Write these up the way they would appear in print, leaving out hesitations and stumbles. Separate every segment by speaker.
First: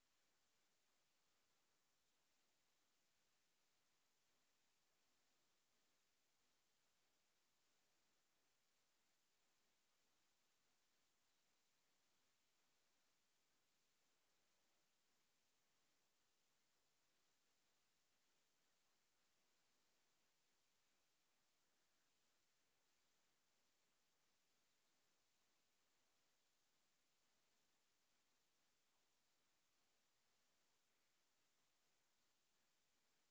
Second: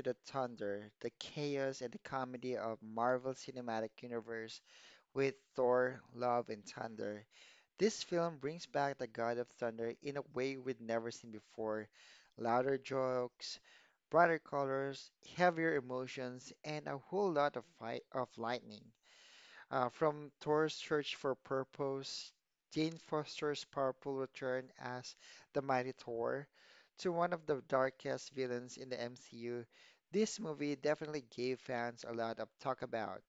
Speaker 1: the thunder, the chaos, and the comedy of Marvel Cinematic Universe with Thor: Love and Thunder. This film brings back the God of Thunder in a way we'd never seen before. Louder jokes, brighter colors, heavier emotions, and a whole lot of fight of lightning. From Thor's search for purpose, Jane Foster's powerful return as the Mighty Thor, to one of the darkest villains in the MCU, this movie definitely gave fans a lot of talk about.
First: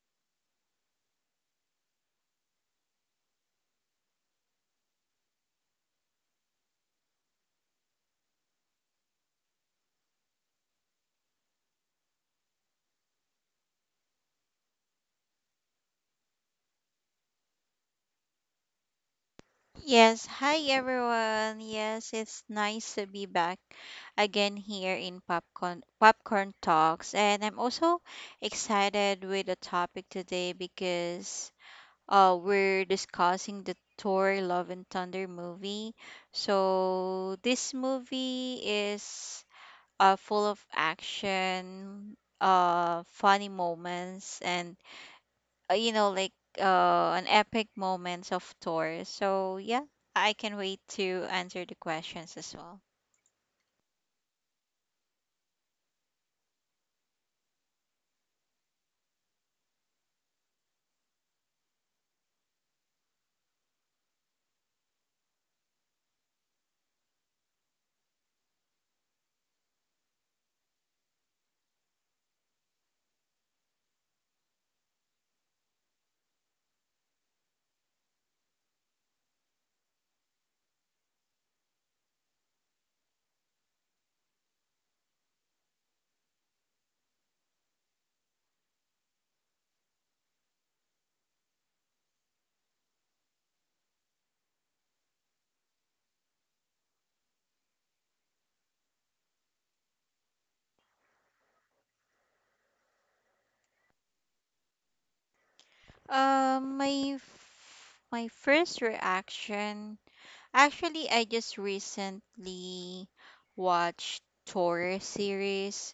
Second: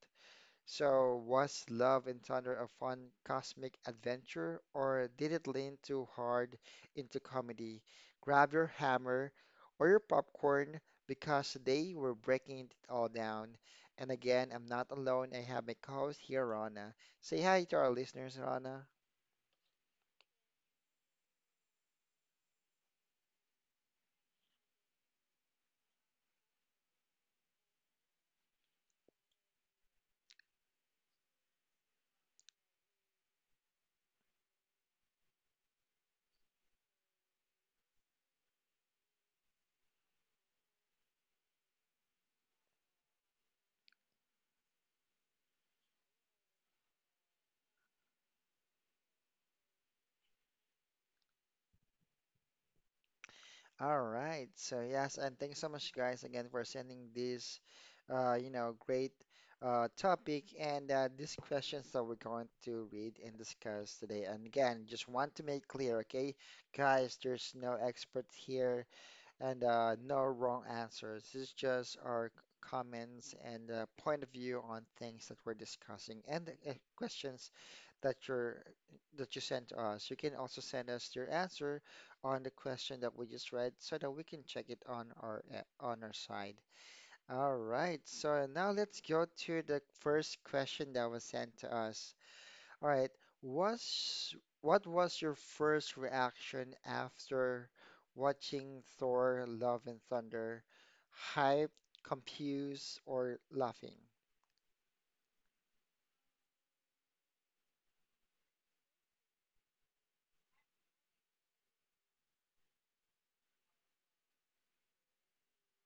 Speaker 1: So, was Love and Thunder a fun cosmic adventure, or did it lean too hard into comedy? Grab your hammer or your popcorn because they were breaking it all down. And again, I'm not alone. I have my co-host here, Rana. Say hi to our listeners, Rana.
Speaker 2: Yes, hi everyone. Yes, it's nice to be back again here in Popcorn Talks, and I'm also excited with the topic today because we're discussing the Thor Love and Thunder movie. So this movie is full of action, funny moments and uh, you know, like an epic moments of tours. So yeah, I can wait to answer the questions as well.
Speaker 1: All right. So yes, and thanks so much, guys, again for sending this, great topic and these questions that we're going to read and discuss today. And again, just want to make clear, okay, guys, there's no expert here and no wrong answers. This is just our comments and point of view on things that we're discussing and the questions that you're that you sent to us. You can also send us your answer on the question that we just read so that we can check it on our side. All right, so now let's go to the first question that was sent to us. All right. Was What was your first reaction after watching Thor: Love and Thunder? Hyped, confused, or laughing?
Speaker 2: My first reaction, actually, I just recently watched tour series,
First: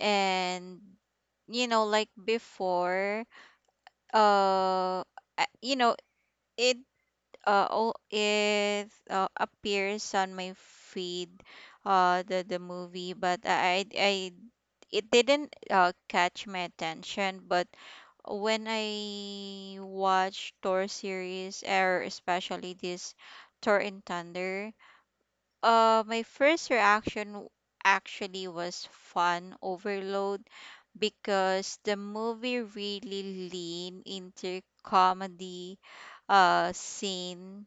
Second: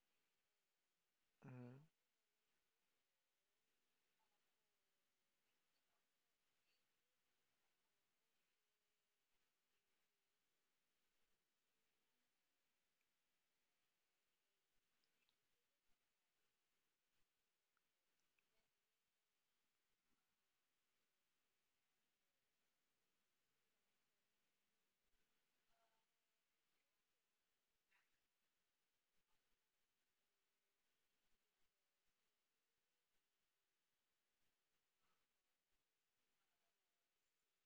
Speaker 2: and
Speaker 1: Mm-hmm.
Speaker 2: before, uh, I- you know, it all it appears on my feed the movie but I it didn't catch my attention but when I watch Thor series or especially this Thor and Thunder, my first reaction actually was fun overload because the movie really lean into comedy scene,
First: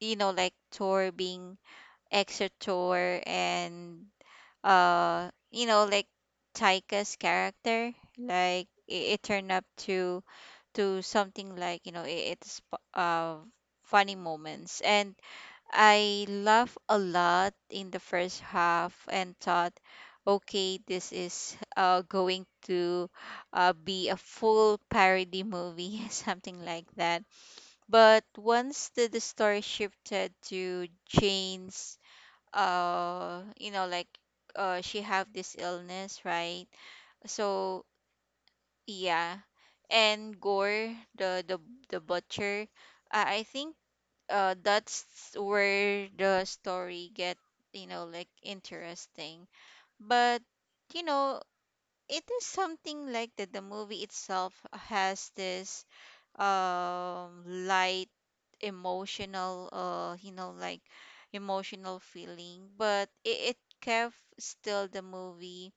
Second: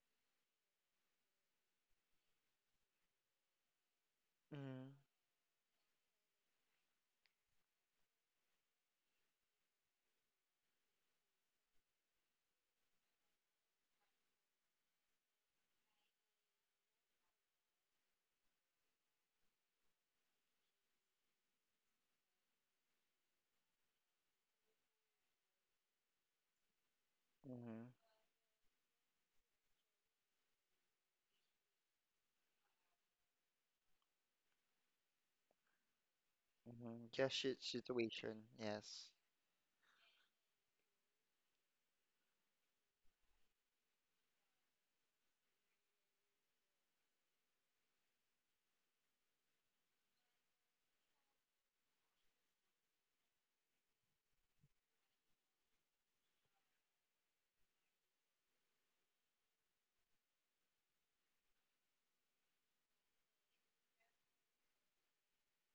Speaker 2: you know, like tour being extra tour and
Speaker 1: Mm-hmm.
Speaker 2: uh you know like Taika's character, like it turned up to something like, you know, it's funny moments, and I laugh a lot in the first half and thought okay, this is going to be a full parody movie something like that.
Speaker 1: Mm-hmm.
Speaker 2: But once the story shifted to Jane's, uh, you know, like she have this illness, right?
Speaker 1: Mm-hmm.
Speaker 2: So
Speaker 1: Situation, yes.
Speaker 2: yeah, and Gore, the butcher, I think that's where the story get, you know, like interesting. But you know, it is something like that. The movie itself has this light emotional, emotional feeling, but it kept still the movie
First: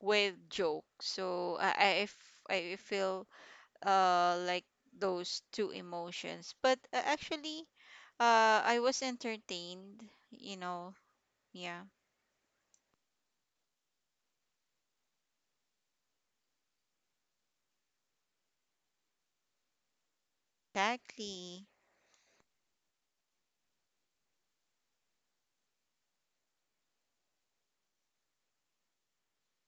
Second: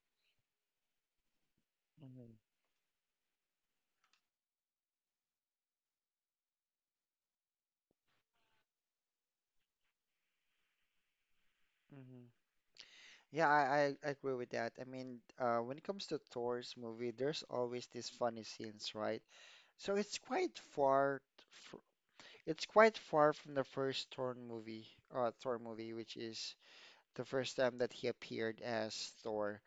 Speaker 2: with joke, so
Speaker 1: Mm-hmm.
Speaker 2: I feel like those two emotions but actually I was entertained, you know. Yeah.
Speaker 1: Mm-hmm. Yeah, I agree with that. I mean, when it comes to Thor's movie, there's always these funny scenes, right? So it's quite far
Speaker 2: Exactly.
Speaker 1: f It's quite far from the first Thor movie, which is the first time that he appeared as Thor.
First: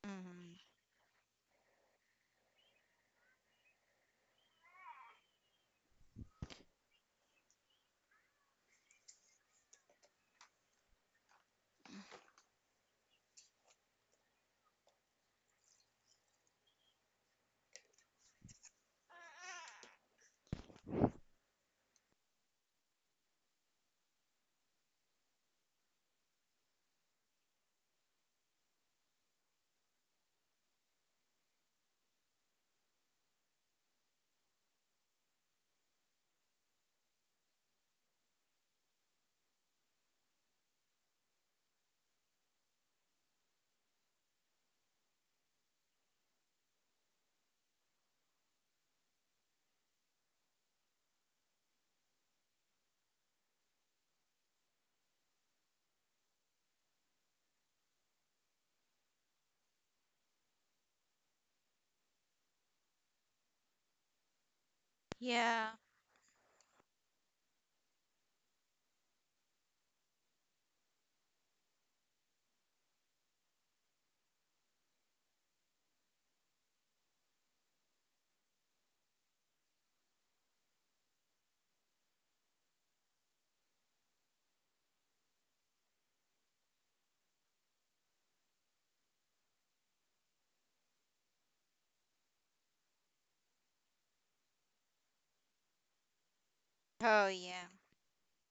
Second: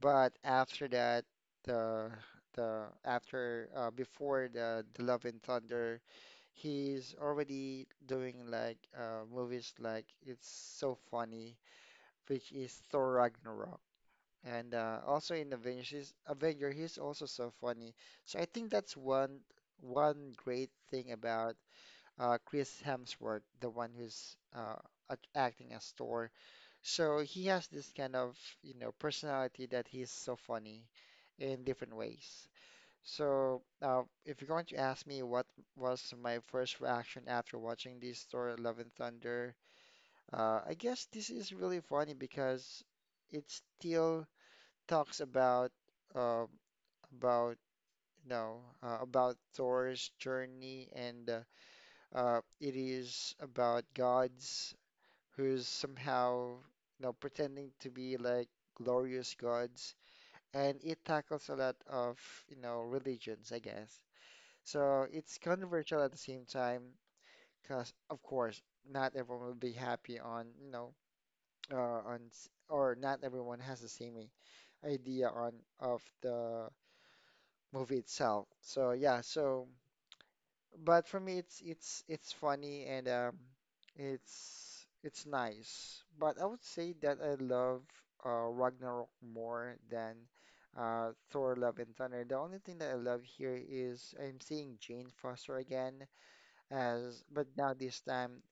Speaker 1: But
Speaker 2: Hmm.
Speaker 1: after that, the the after before the Love and Thunder, he's already doing like movies like It's So Funny, which is Thor Ragnarok. And also in Avengers, Avenger, he's also so funny. So I think that's one great thing about Chris Hemsworth, the one who's acting as Thor. So he has this kind of, you know, personality that he's so funny in different ways. So if you're going to ask me what was my first reaction after watching this Thor Love and Thunder, I guess this is really funny because it still talks about uh, about about Thor's journey and it is about gods who's somehow, you know, pretending to be like glorious gods, and it tackles a lot of, you know, religions, I guess. So it's
Speaker 2: Yeah.
Speaker 1: controversial at the same time, because of course not everyone will be happy on, you know, or not everyone has the same idea on of the movie itself. So yeah, so. But for me, it's funny and it's nice. But I would say that I love Ragnarok more than Thor: Love and Thunder. The only thing that I love here is I'm seeing Jane Foster again as,
Speaker 2: Oh,
Speaker 1: but
Speaker 2: yeah.
Speaker 1: now this time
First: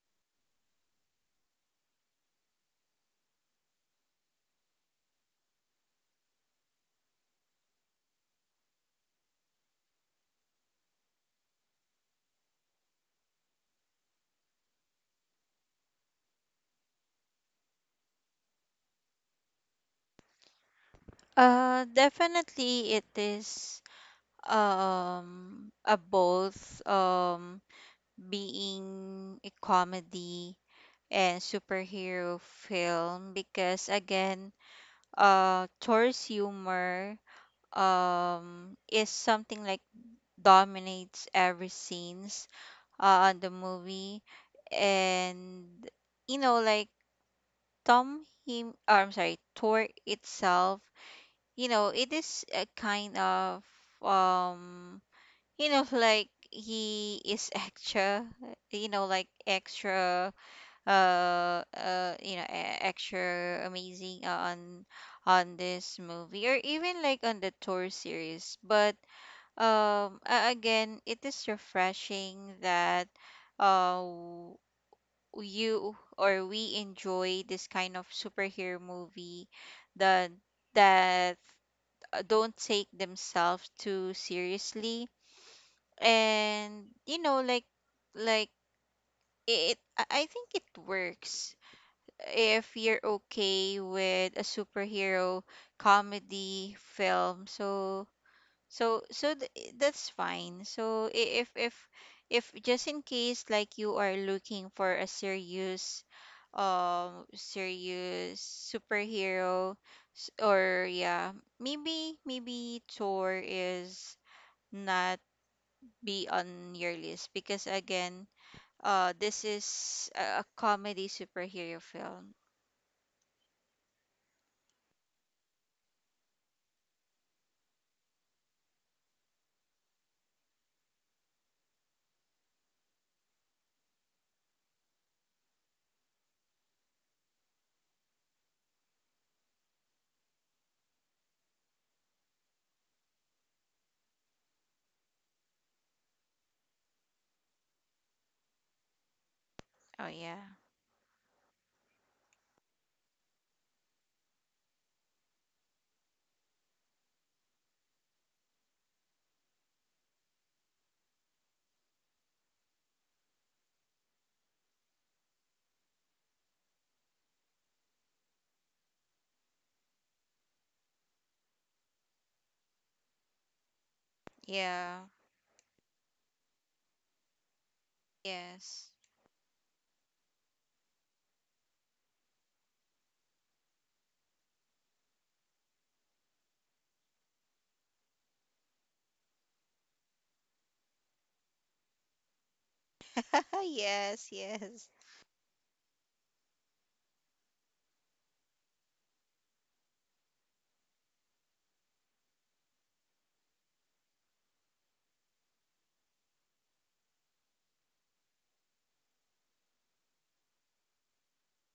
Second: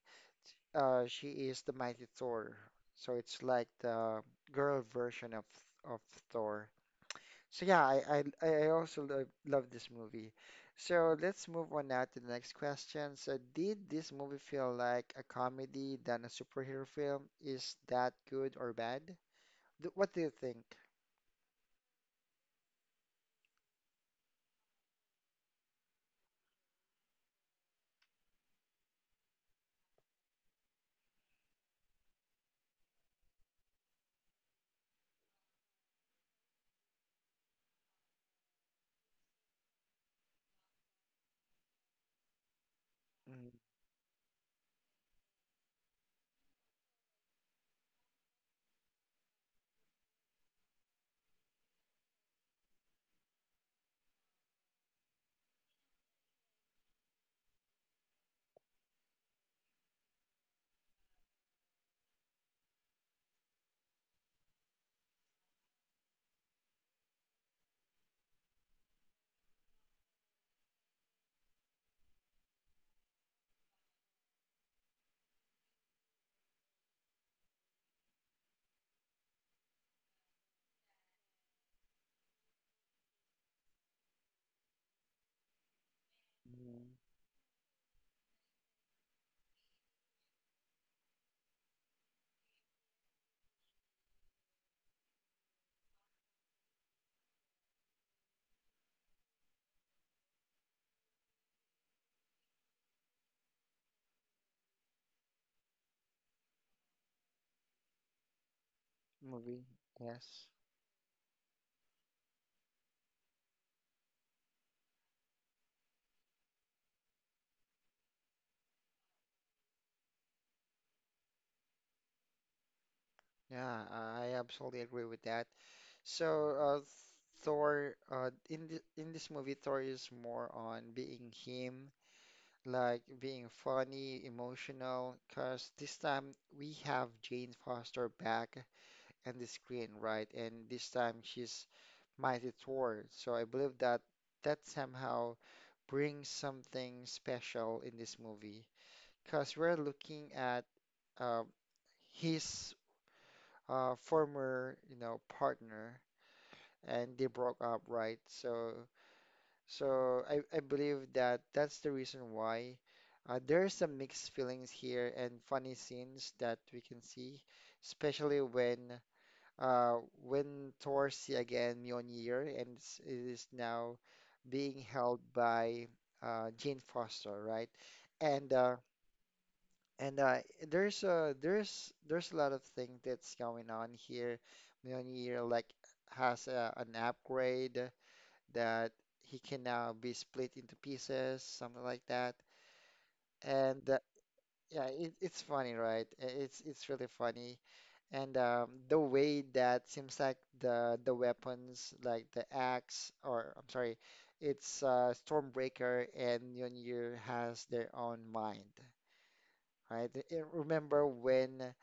Speaker 1: she is the mighty Thor. So it's like the girl version of of Thor. So yeah, I also love this movie. So let's move on now to the next question. So did this movie feel like a comedy than a superhero film? Is that good or bad? What do you think?
Speaker 2: Definitely it is a both, being a comedy and superhero film because again, Thor's humor is something like dominates every scenes on
Speaker 1: Mm.
Speaker 2: the movie. And, you know, like Tom him or I'm sorry, Thor itself, you know, it is a kind of, um he is extra, you know, like extra, extra amazing on this movie or even like on the tour series. But again, it is refreshing that uh w- you or we enjoy this kind of superhero movie that that don't take themselves too seriously.
Speaker 1: Mm.
Speaker 2: And, you know, like like it I think it works if you're okay with a superhero comedy film. So that's fine. So if just in case like you are looking for a serious, serious
Speaker 1: Movie?
Speaker 2: superhero, s-
Speaker 1: Yes.
Speaker 2: or yeah, maybe Thor is not be on your list because again, this is a comedy superhero film.
Speaker 1: Yeah, I absolutely agree with that. So uh, Thor, in this movie, Thor is more on being him like being funny, emotional, because this time we have Jane Foster back on the screen, right? And this time she's Mighty Thor. So I believe that somehow brings something special in this movie, because we're
Speaker 2: Oh
Speaker 1: looking
Speaker 2: yeah,
Speaker 1: at uh, his former, you know, partner, and they broke up, right? So I believe that that's the reason why there's some mixed feelings here and funny scenes that we can see, especially when Thor see again Mjolnir and it is now being
Speaker 2: yeah.
Speaker 1: held by Jane Foster, right? And uh,
Speaker 2: Yes.
Speaker 1: and there's there's a lot of things that's going on here. Mjolnir like has an upgrade that he can now be split into pieces, something like that. And
Speaker 2: Yes,
Speaker 1: yeah,
Speaker 2: yes.
Speaker 1: it's funny, right? It's really funny. And the way that seems like the weapons, like the axe, or I'm sorry, it's Stormbreaker and Mjolnir has their own mind, right? I Remember when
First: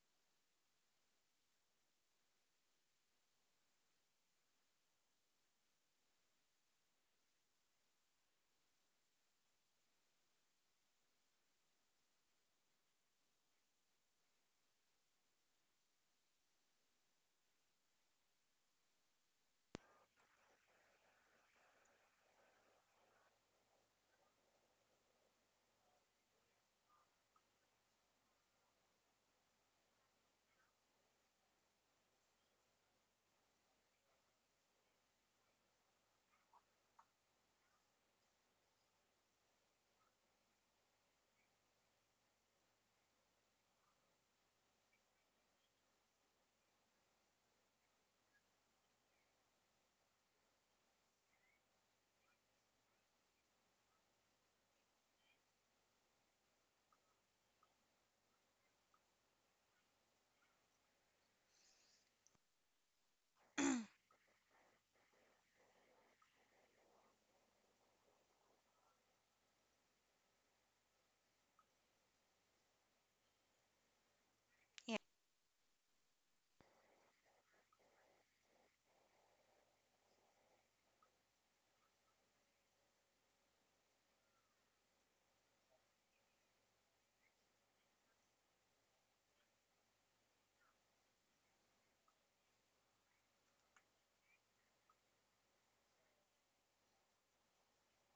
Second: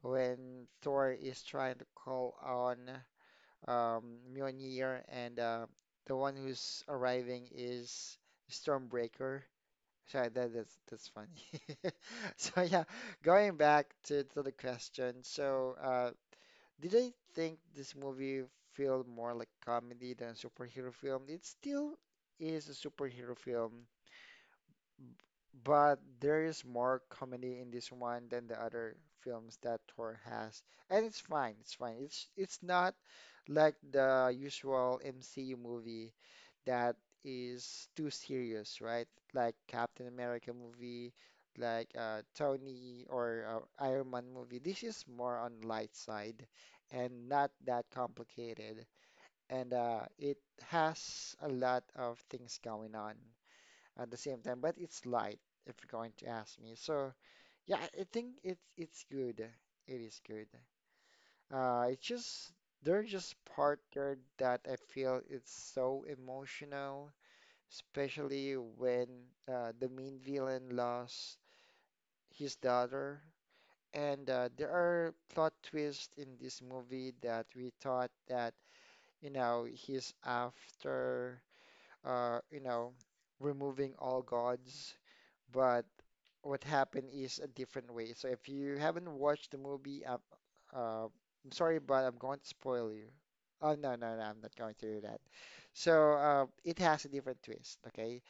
Speaker 1: Thor is trying to call on um, Mjolnir, and the one who's arriving is Stormbreaker. Sorry, that's funny. So yeah, going back to the question. So did I think this movie feel more like comedy than a superhero film? It still is a superhero film, but there is more comedy in this one than the other films that Thor has. And it's fine. It's not like the usual MCU movie that is too serious, right? Like Captain America movie, like Tony or Iron Man movie. This is more on light side and not that complicated. And it has a lot of things going on at the same time, but it's light if you're going to ask me. So yeah, I think it's good. It is good. It's just they're just part there that I feel it's so emotional, especially when the main villain lost his daughter. And there
Speaker 2: Yeah,
Speaker 1: are plot twists in this movie that we thought that, you know, he's after, you know, removing all gods but what happened is a different way. So if you haven't watched the movie, uh, I'm sorry, but I'm going to spoil you. Oh, no, no, no, I'm not going to do that. So it has a different twist, okay?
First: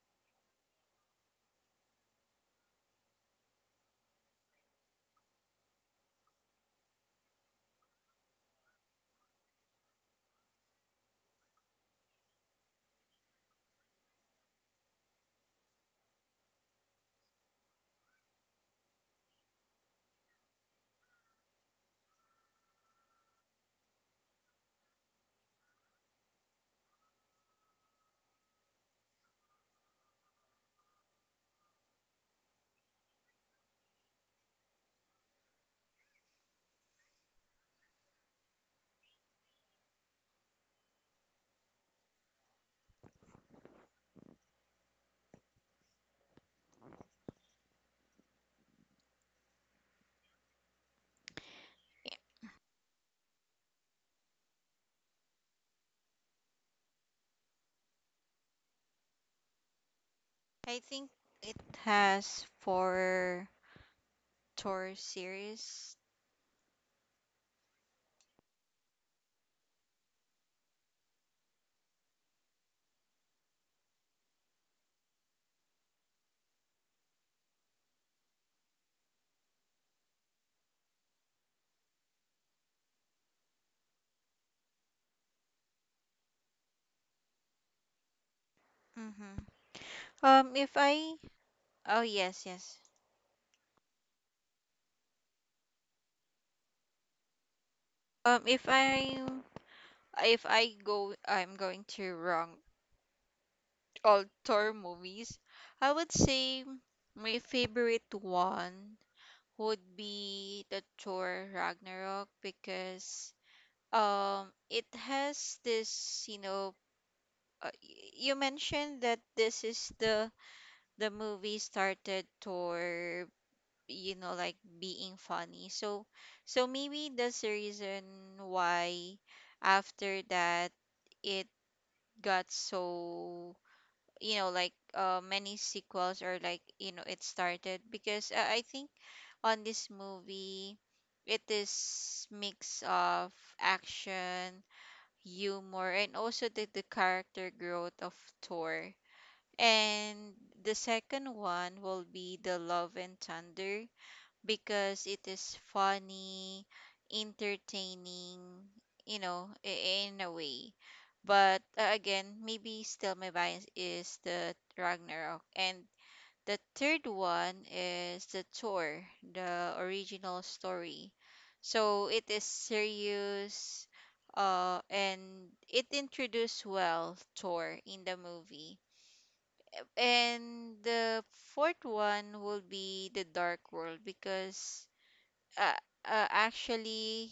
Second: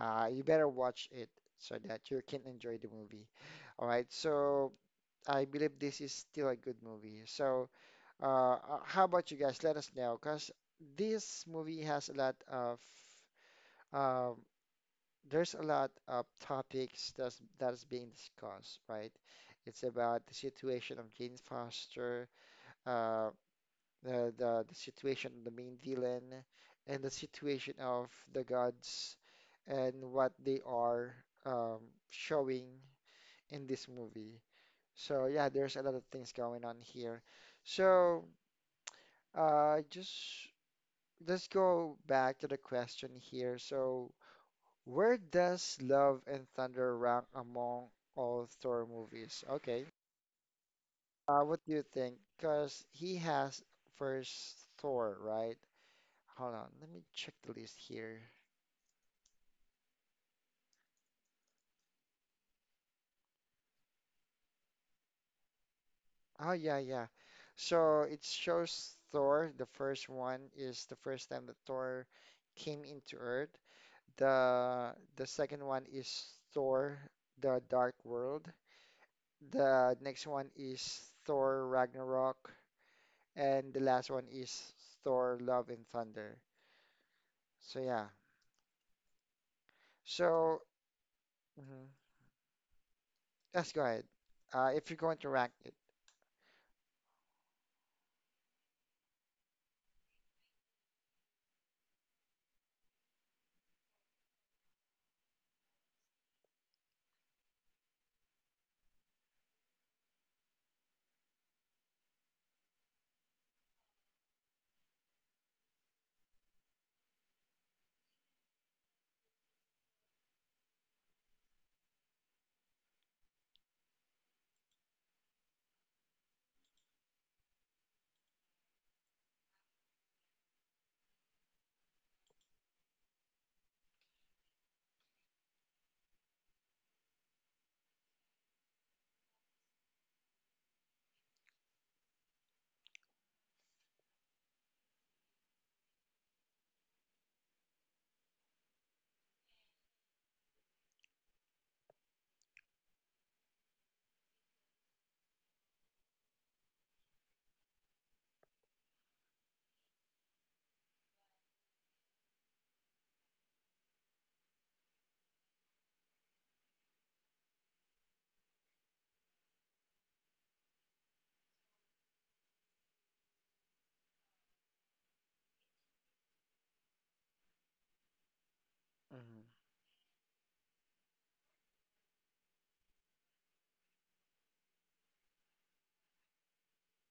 Speaker 1: You better watch it so that you can enjoy the movie. All right, so I believe this is still a good movie. So uh, uh, how about you guys? Let us know, because this movie has a lot of um there's a lot of topics that's being discussed, right? It's about the situation of Jane Foster, uh, the situation of the main villain, and the situation of the gods, and what they are um, showing in this movie. So yeah, there's a lot of things going on here. So just let's go back to the question here. So where does Love and Thunder rank among all Thor movies? Okay. What do you think?
Speaker 2: yeah.
Speaker 1: Because he has first Thor, right? Hold on, let me check the list here.
Speaker 2: I think it has four tour series.
Speaker 1: Oh yeah, yeah. So it shows Thor, the first one is the first time that Thor came into Earth. The second one is Thor, the Dark World. The next one is Thor Ragnarok. And the last one is Thor, Love and Thunder. So yeah.
Speaker 2: Mm-hmm.
Speaker 1: So
Speaker 2: If I,
Speaker 1: mhm.
Speaker 2: oh yes, yes.
Speaker 1: Let's go ahead. If you're going to rank it.
Speaker 2: Um, if I, if I go, I'm going to wrong all tour movies. I would say my favorite one would be the Thor Ragnarok because it has this, you know, you mentioned that this is the movie started Thor, you know, like being funny. So so maybe that's the reason why after that it got so, you know, like many sequels, or like, you know, it started because I think on this movie it is mix of action, humor, and also the character growth of Thor. And the second one will be the Love and Thunder because it is funny, entertaining, you know, in a way. But again, maybe still my bias is the Ragnarok. And the third one is the Thor, the original story. So it is serious, and it introduced well Thor in the movie.
Speaker 1: Mhm,
Speaker 2: And the fourth one will be the Dark World because uh, actually,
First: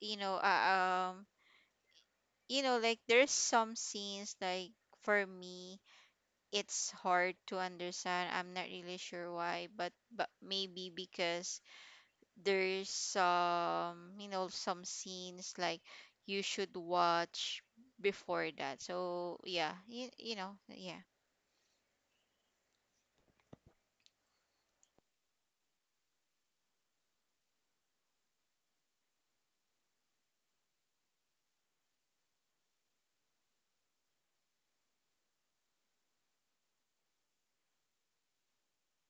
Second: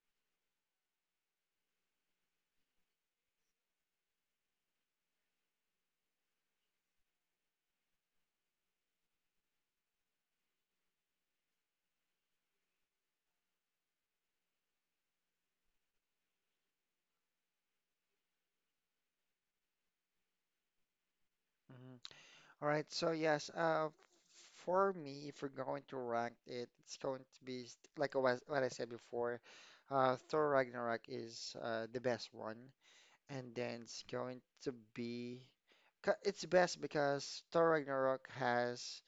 Speaker 2: you know uh, um there's some scenes like for me it's hard to understand. I'm not really sure why, but maybe because there's some, you know, some scenes like you should watch before that. So yeah, you know, yeah.
Speaker 1: mhm. All right. So yes. For me, if we're going to rank it, it's going to be like what I said before. Thor Ragnarok is the best one, and then it's going to be. It's best because Thor Ragnarok has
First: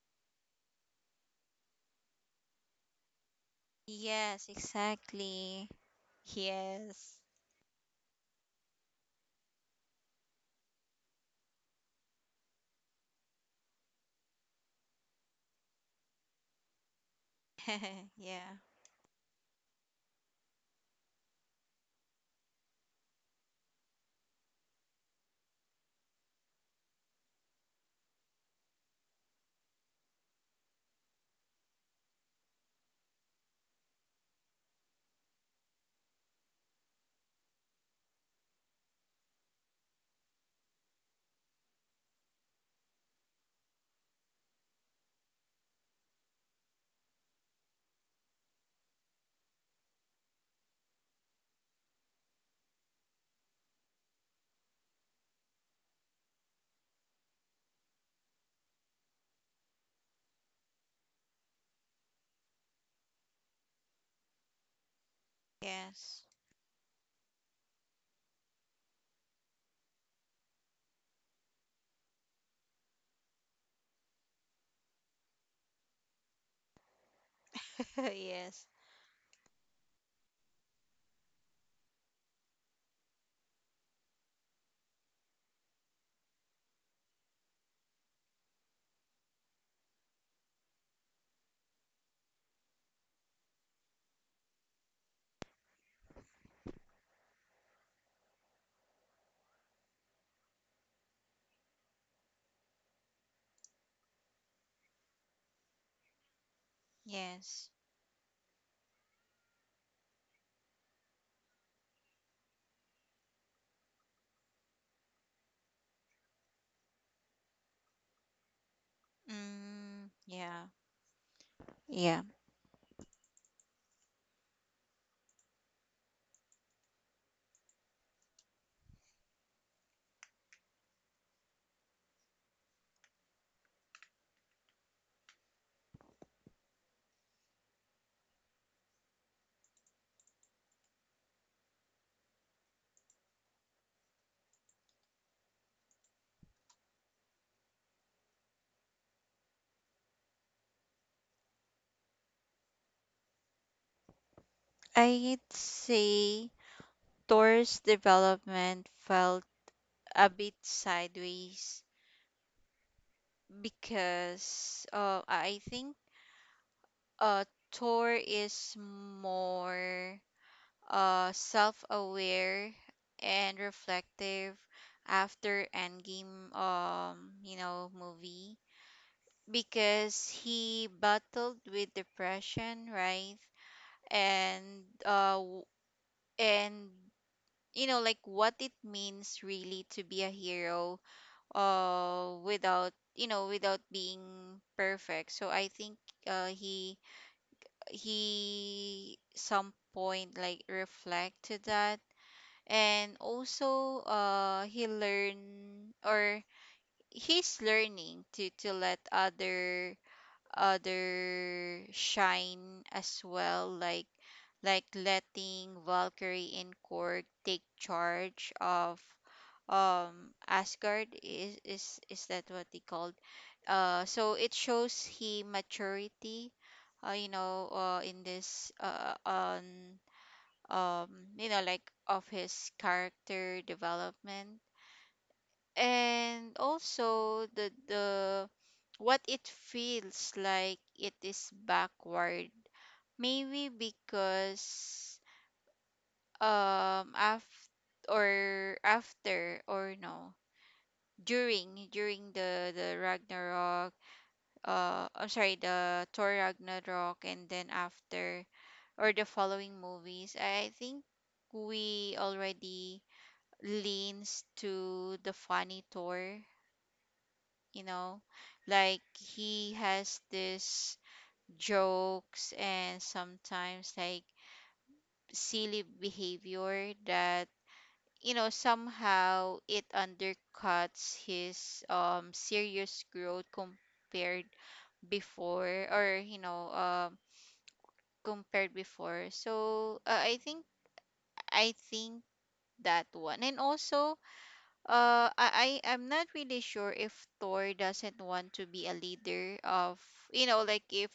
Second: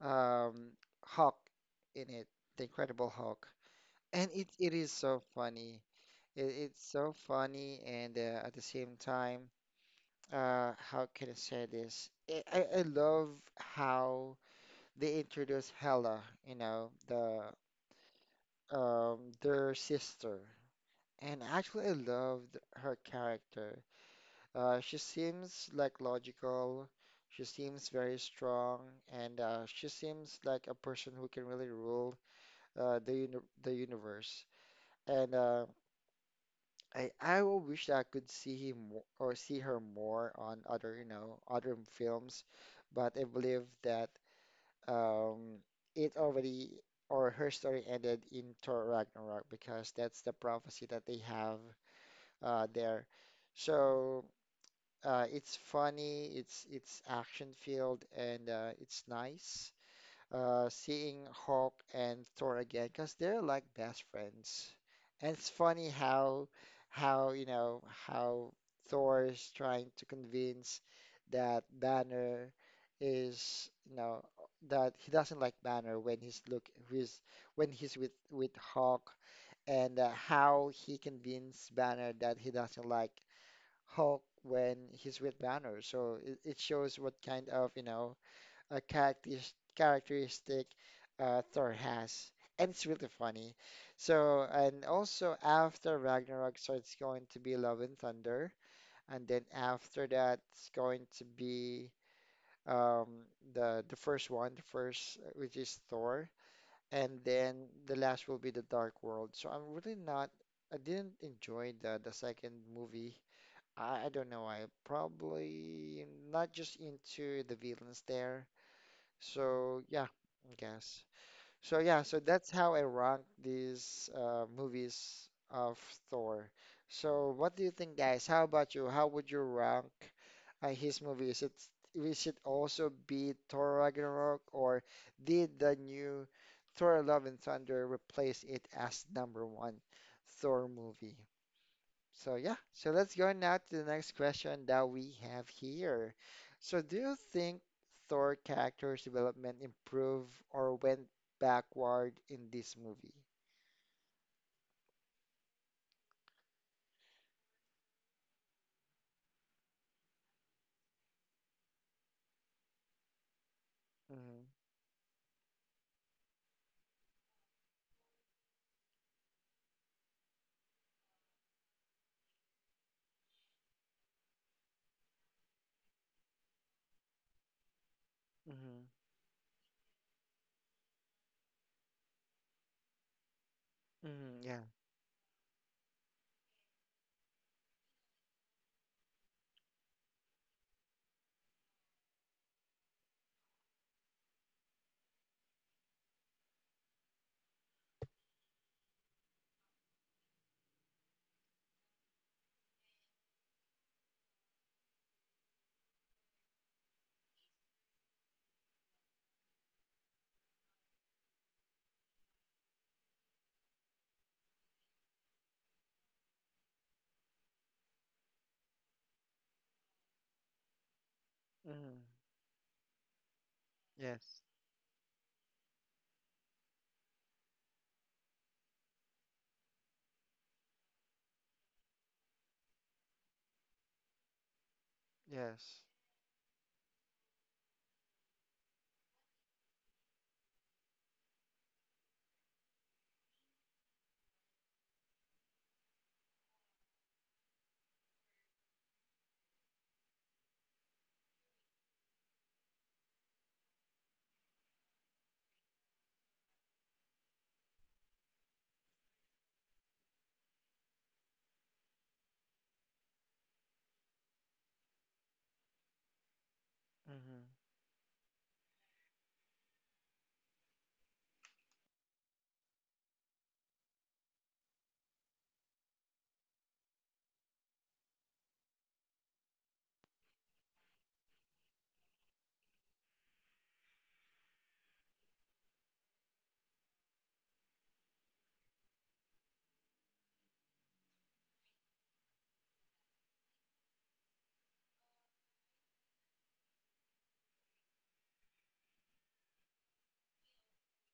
Speaker 1: um, Hulk in it, the Incredible Hulk. And
Speaker 2: Yes,
Speaker 1: it is so
Speaker 2: exactly.
Speaker 1: funny. It's so
Speaker 2: Yes.
Speaker 1: funny, and at the same time, how can I say this? I love how they introduce Hela, you know, the
Speaker 2: Yeah.
Speaker 1: their sister. And actually, I loved her character. She seems like logical. She seems very strong, and she seems like a person who can really rule uh, the uni the universe. And I will wish that I could see or see her more on other, you know, other films, but I believe that um it already or her story ended in Thor Ragnarok because that's the prophecy that they have there. So it's funny, it's action filled and it's nice seeing Hulk and Thor again because they're like best friends. And it's funny
Speaker 2: Yes.
Speaker 1: how you know how Thor is trying to convince that Banner is you know that he doesn't like Banner he's when he's with
Speaker 2: Yes.
Speaker 1: Hulk and how he convinced Banner that he doesn't like Hulk when he's with Banner. So it shows what kind of you know a characteristic Thor has, and it's really funny. So, and also after Ragnarok, so it's going to be Love and Thunder, and then after that, it's going to be um, the first one, the first which is Thor, and
Speaker 2: Yes.
Speaker 1: then the last will be the Dark World. So I'm really not, I didn't enjoy the second movie. I don't know, I probably not just into the villains there. So yeah,
Speaker 2: Mm,
Speaker 1: I
Speaker 2: yeah.
Speaker 1: guess. So yeah, so
Speaker 2: Yeah.
Speaker 1: that's how I rank these movies of Thor. So what do you think, guys? How about you? How would you rank his movie? Is it also be Thor Ragnarok, or did the new Thor Love and Thunder replace it as number one Thor movie? So yeah, so let's go now to the next question that we have here. So do you think Thor character's development improved or went backward in this movie?
Speaker 2: I'd say Thor's development felt a bit sideways
Speaker 1: Mm-hmm.
Speaker 2: because I think uh, Thor is more self aware and reflective after Endgame, you know, movie
Speaker 1: Mm-hmm.
Speaker 2: because he battled with depression, right?
Speaker 1: Mm-hmm. Yeah.
Speaker 2: And and you know, like what it means really to be a hero without, you know, without being perfect. So I think he some point like reflect to that. And also he learn or he's learning to let other shine as well, like letting Valkyrie in court take charge of Asgard,
Speaker 1: Mm-hmm.
Speaker 2: is that what they called?
Speaker 1: Yes.
Speaker 2: So it shows he maturity, in this on um you know like of his character development.
Speaker 1: Yes.
Speaker 2: And also the what it feels like it is backward maybe because after or after or no, during the Ragnarok, I'm sorry, the Thor Ragnarok, and then after, or the following movies, I think we already leans to the funny Thor,
Speaker 1: Mm-hmm.
Speaker 2: you know, like he has this jokes and sometimes like silly behavior that, you know, somehow it undercuts his serious growth compared before, or, you know, compared before. So I think that one. And also I I'm not really sure if Thor doesn't want to be a leader of, you know, like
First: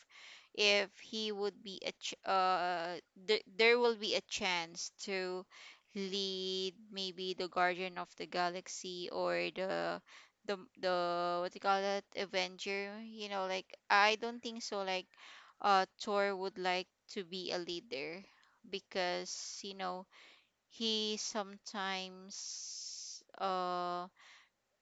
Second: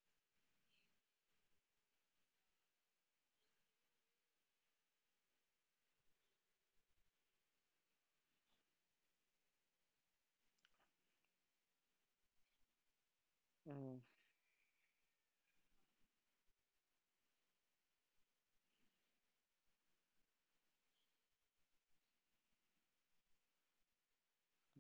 Speaker 2: if he would be a there will be a chance to lead maybe the Guardian of the Galaxy or the, what do you call that, Avenger. You know, like
Speaker 1: Mm-hmm.
Speaker 2: I don't think so, like Thor would like to be a leader because you know he sometimes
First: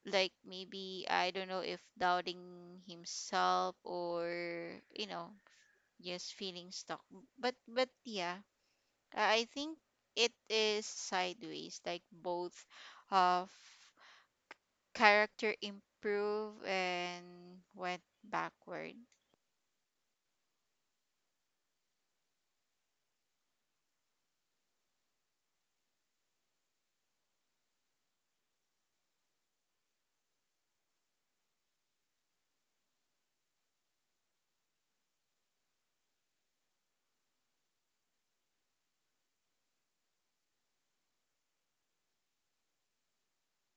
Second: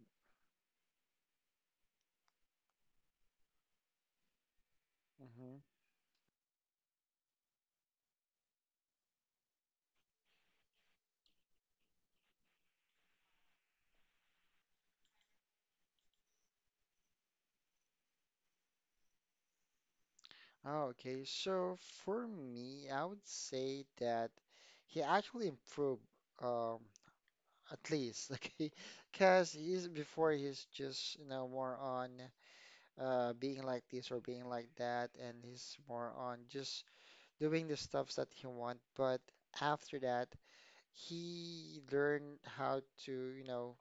Speaker 2: like, maybe I don't know if doubting himself or, you know,
Speaker 1: Mm-hmm.
Speaker 2: just feeling stuck. But yeah, I think it is sideways, like both of character improve and went backward.
Speaker 1: Oh, okay, so for me, I would say that he actually improved, um, at least, okay, because he's before he's just you know more on. Being like this or being like that, and he's more on just doing the stuffs that he want. But after that, he learned how to, you know,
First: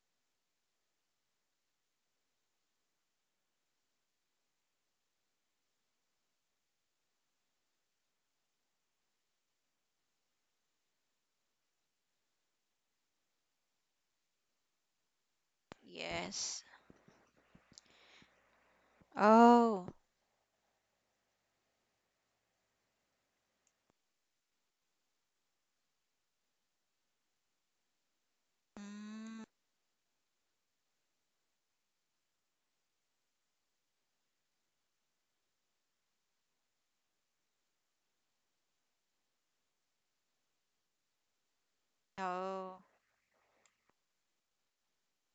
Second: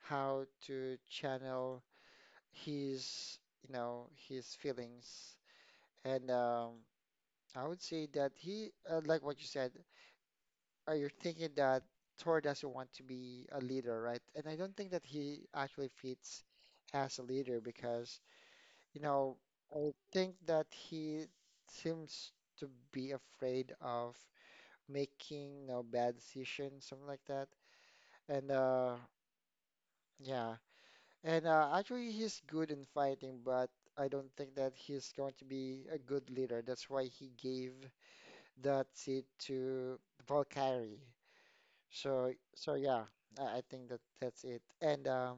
Speaker 1: how to channel his, you know, his feelings. And I would say that he, like what you said, you're thinking that Thor doesn't want to be a leader, right? And I don't think that he actually fits
Speaker 2: Yes.
Speaker 1: as a leader because you know,
Speaker 2: Oh.
Speaker 1: I think that he seems to be afraid of making a bad decision, something like that. And
Speaker 2: Mm.
Speaker 1: yeah. And actually he's good in fighting, but I don't think that he's going to be a good leader. That's why he gave that seat to Valkyrie. So so
Speaker 2: Oh.
Speaker 1: yeah, I think that that's it. And um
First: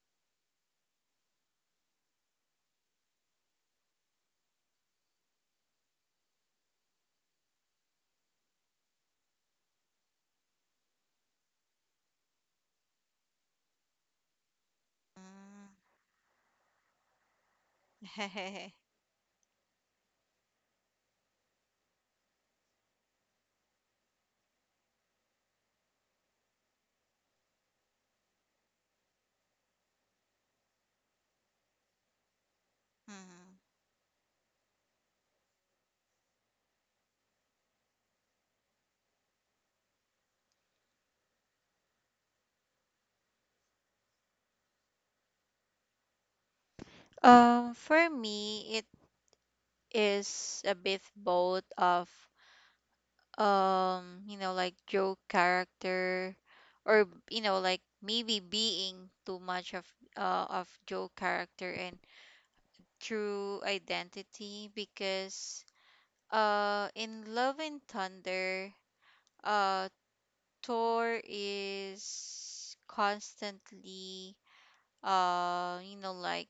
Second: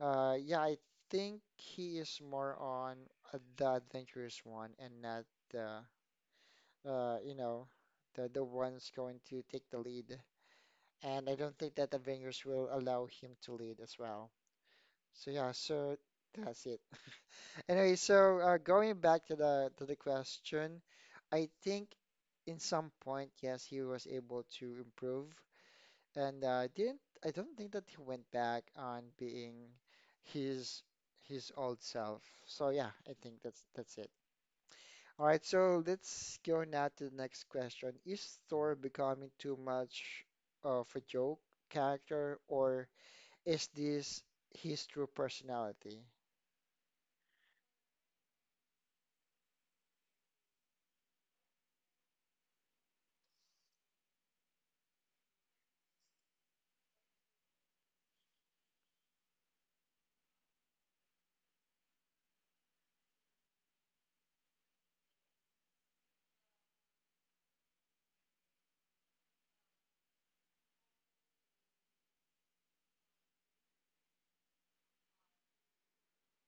Speaker 1: uh yeah, I think he is more on the adventurous one and not the you know, the one's going to take the lead, and I don't think that the Avengers will allow him to lead as well. So yeah,
Speaker 2: Mm.
Speaker 1: so that's it. Anyway, so going back to the question, I think in some point, yes, he was able to improve, and didn't I don't think that he went back on being his his old self. So yeah, I think
Speaker 2: Mhm.
Speaker 1: that's it. All right, so let's go now to the next question. Is Thor becoming too much of a joke character, or is this his true personality?
Speaker 2: For me, it is a bit both of, joke character, or you know, like maybe being too much of joke character and true identity because in Love and Thunder, uh Thor is constantly uh you know like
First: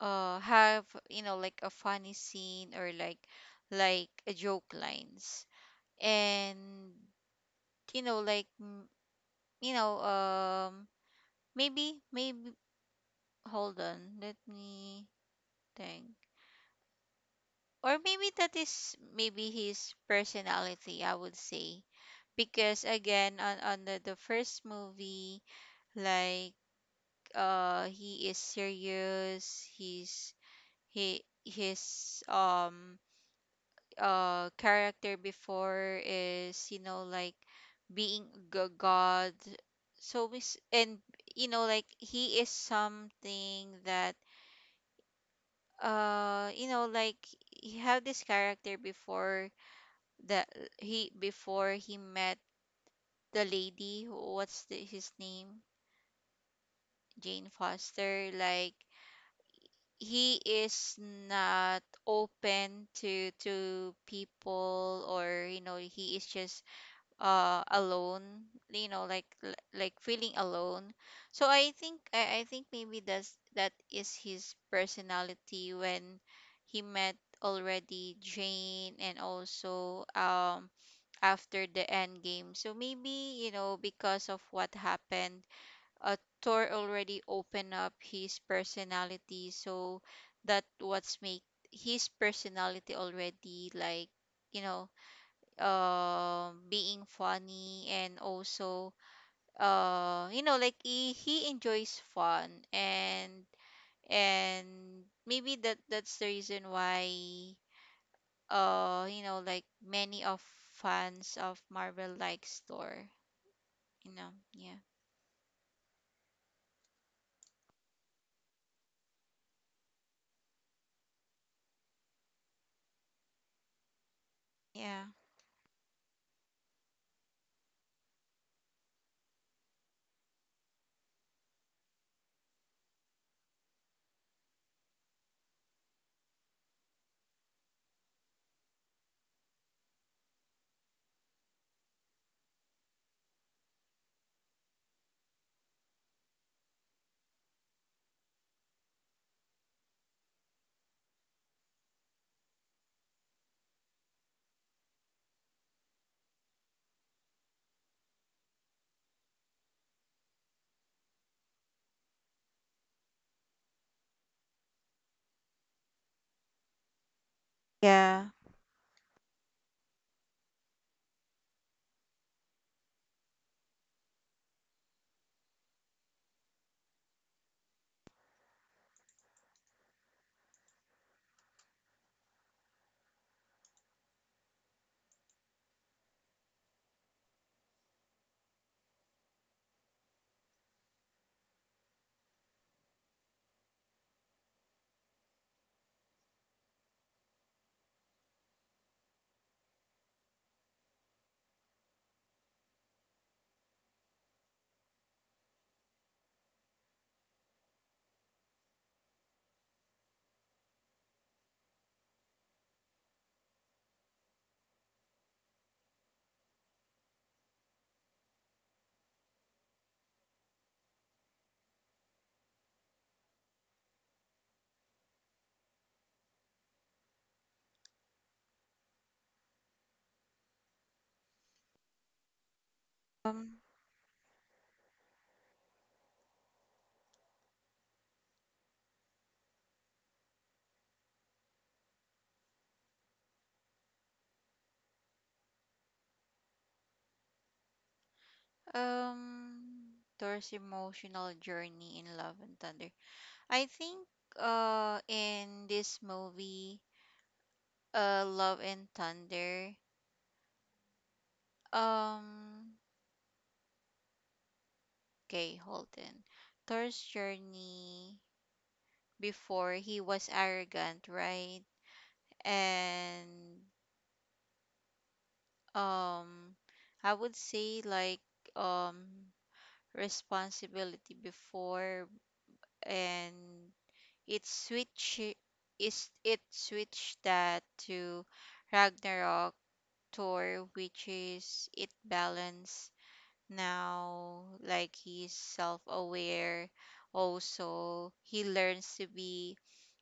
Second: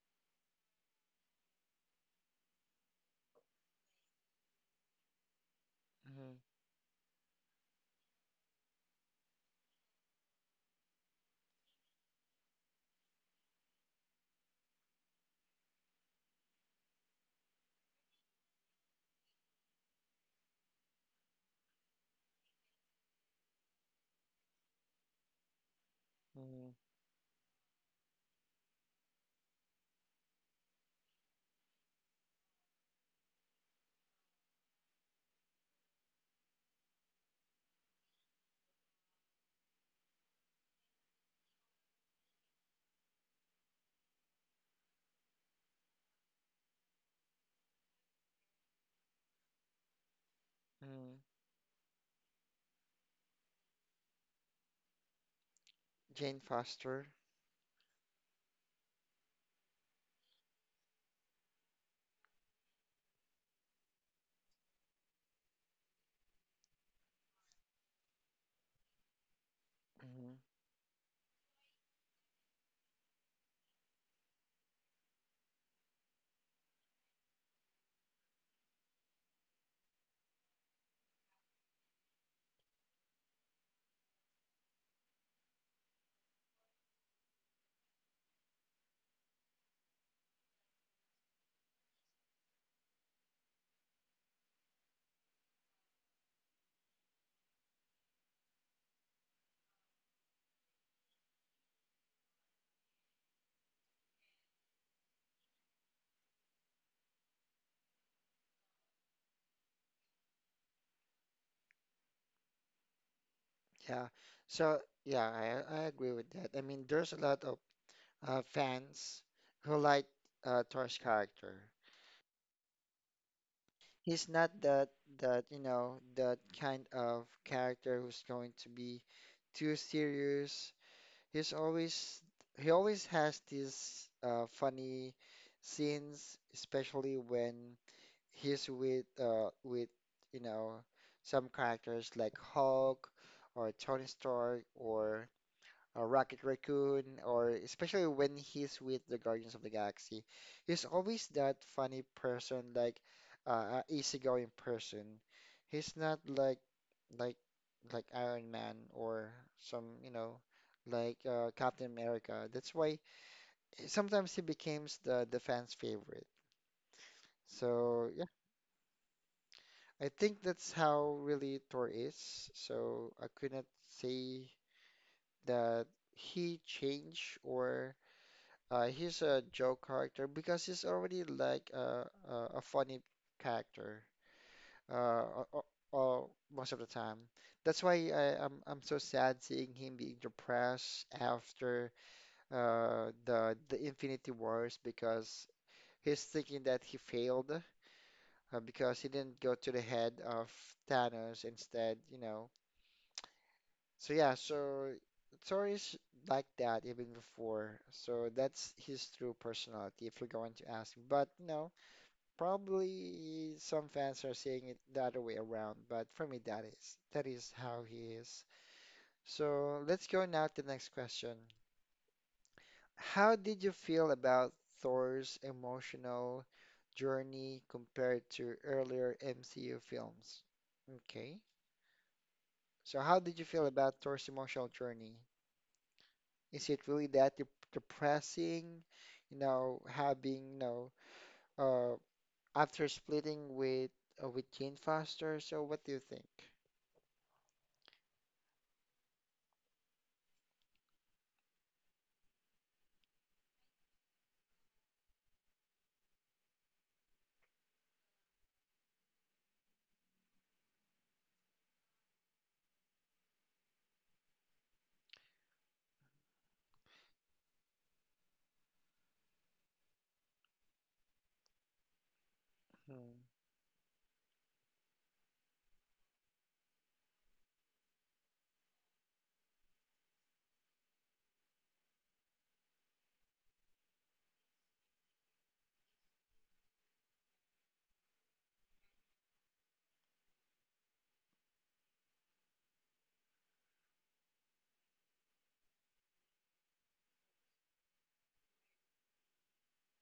Speaker 2: have, you know, like a funny scene, or like a joke lines.
Speaker 1: Mm-hmm.
Speaker 2: And, you know, like mm, you know maybe maybe hold on let me think or maybe that is maybe his personality, I would say, because again on the first movie, like
Speaker 1: Mm-hmm.
Speaker 2: he is serious. He's, he his character before is, you know, like being god. So and you know, like he is something that, uh you know like he had this character before that he,
Speaker 1: Mm-hmm.
Speaker 2: before he met the lady who- what's the, his name,
Speaker 1: Jane Foster.
Speaker 2: Jane Foster. Like he is not open to people, or you know, he is just alone, you know, like like feeling
Speaker 1: Mm-hmm.
Speaker 2: alone. So I think maybe that's, that is his personality. When he met already Jane and also after the end game, so maybe, you know, because of what happened, uh Thor already opened up his personality. So that what's make his personality already like, you know, being funny and also you know, like he enjoys fun and and maybe that's the reason why you know, like many of fans of Marvel likes Thor,
Speaker 1: Yeah.
Speaker 2: you know. Yeah.
Speaker 1: So, yeah, I agree with that. I mean, there's a lot of fans who like Thor's character. He's not that
Speaker 2: Yeah.
Speaker 1: that you know that kind of character who's going to be too serious. He's always he always has these funny scenes, especially when he's with you know some characters like Hulk or Tony Stark or Rocket Raccoon, or especially when he's with the Guardians of the Galaxy, he's always that funny person, like easygoing person. He's not like like like Iron Man or some, you know, like Captain America. That's why sometimes he becomes the fans' favorite. So yeah,
Speaker 2: Yeah.
Speaker 1: I think that's how really Thor is. So I could not say that he changed or uh, he's a joke character because he's already like a funny character uh, o- o- most of the time. That's why I'm so sad seeing him being depressed after the Infinity Wars because he's thinking that he failed because he didn't go to the head of Thanos instead, you know. So yeah, so stories like that even before. So that's his true personality if you're going to ask me. But no. Probably some fans are saying it the other way around, but for me that is how he is. So let's go now to the next question. How did you feel about Thor's emotional journey compared to earlier MCU films? Okay. So how did you
Speaker 2: um
Speaker 1: feel about Thor's emotional journey? Is it really that dep- depressing? You know, having, you know, uh, after splitting with Jane Foster, so what do you think?
Speaker 2: um Thor's emotional journey in Love and Thunder, I think in this movie, Love and Thunder. Um, okay, hold on. Thor's journey before, he was arrogant, right?
Speaker 1: Hmm.
Speaker 2: And um, I would say like um responsibility before, and it switch it switched that to Ragnarok Thor, which is it balance now, like he's self-aware. Also, he learns to be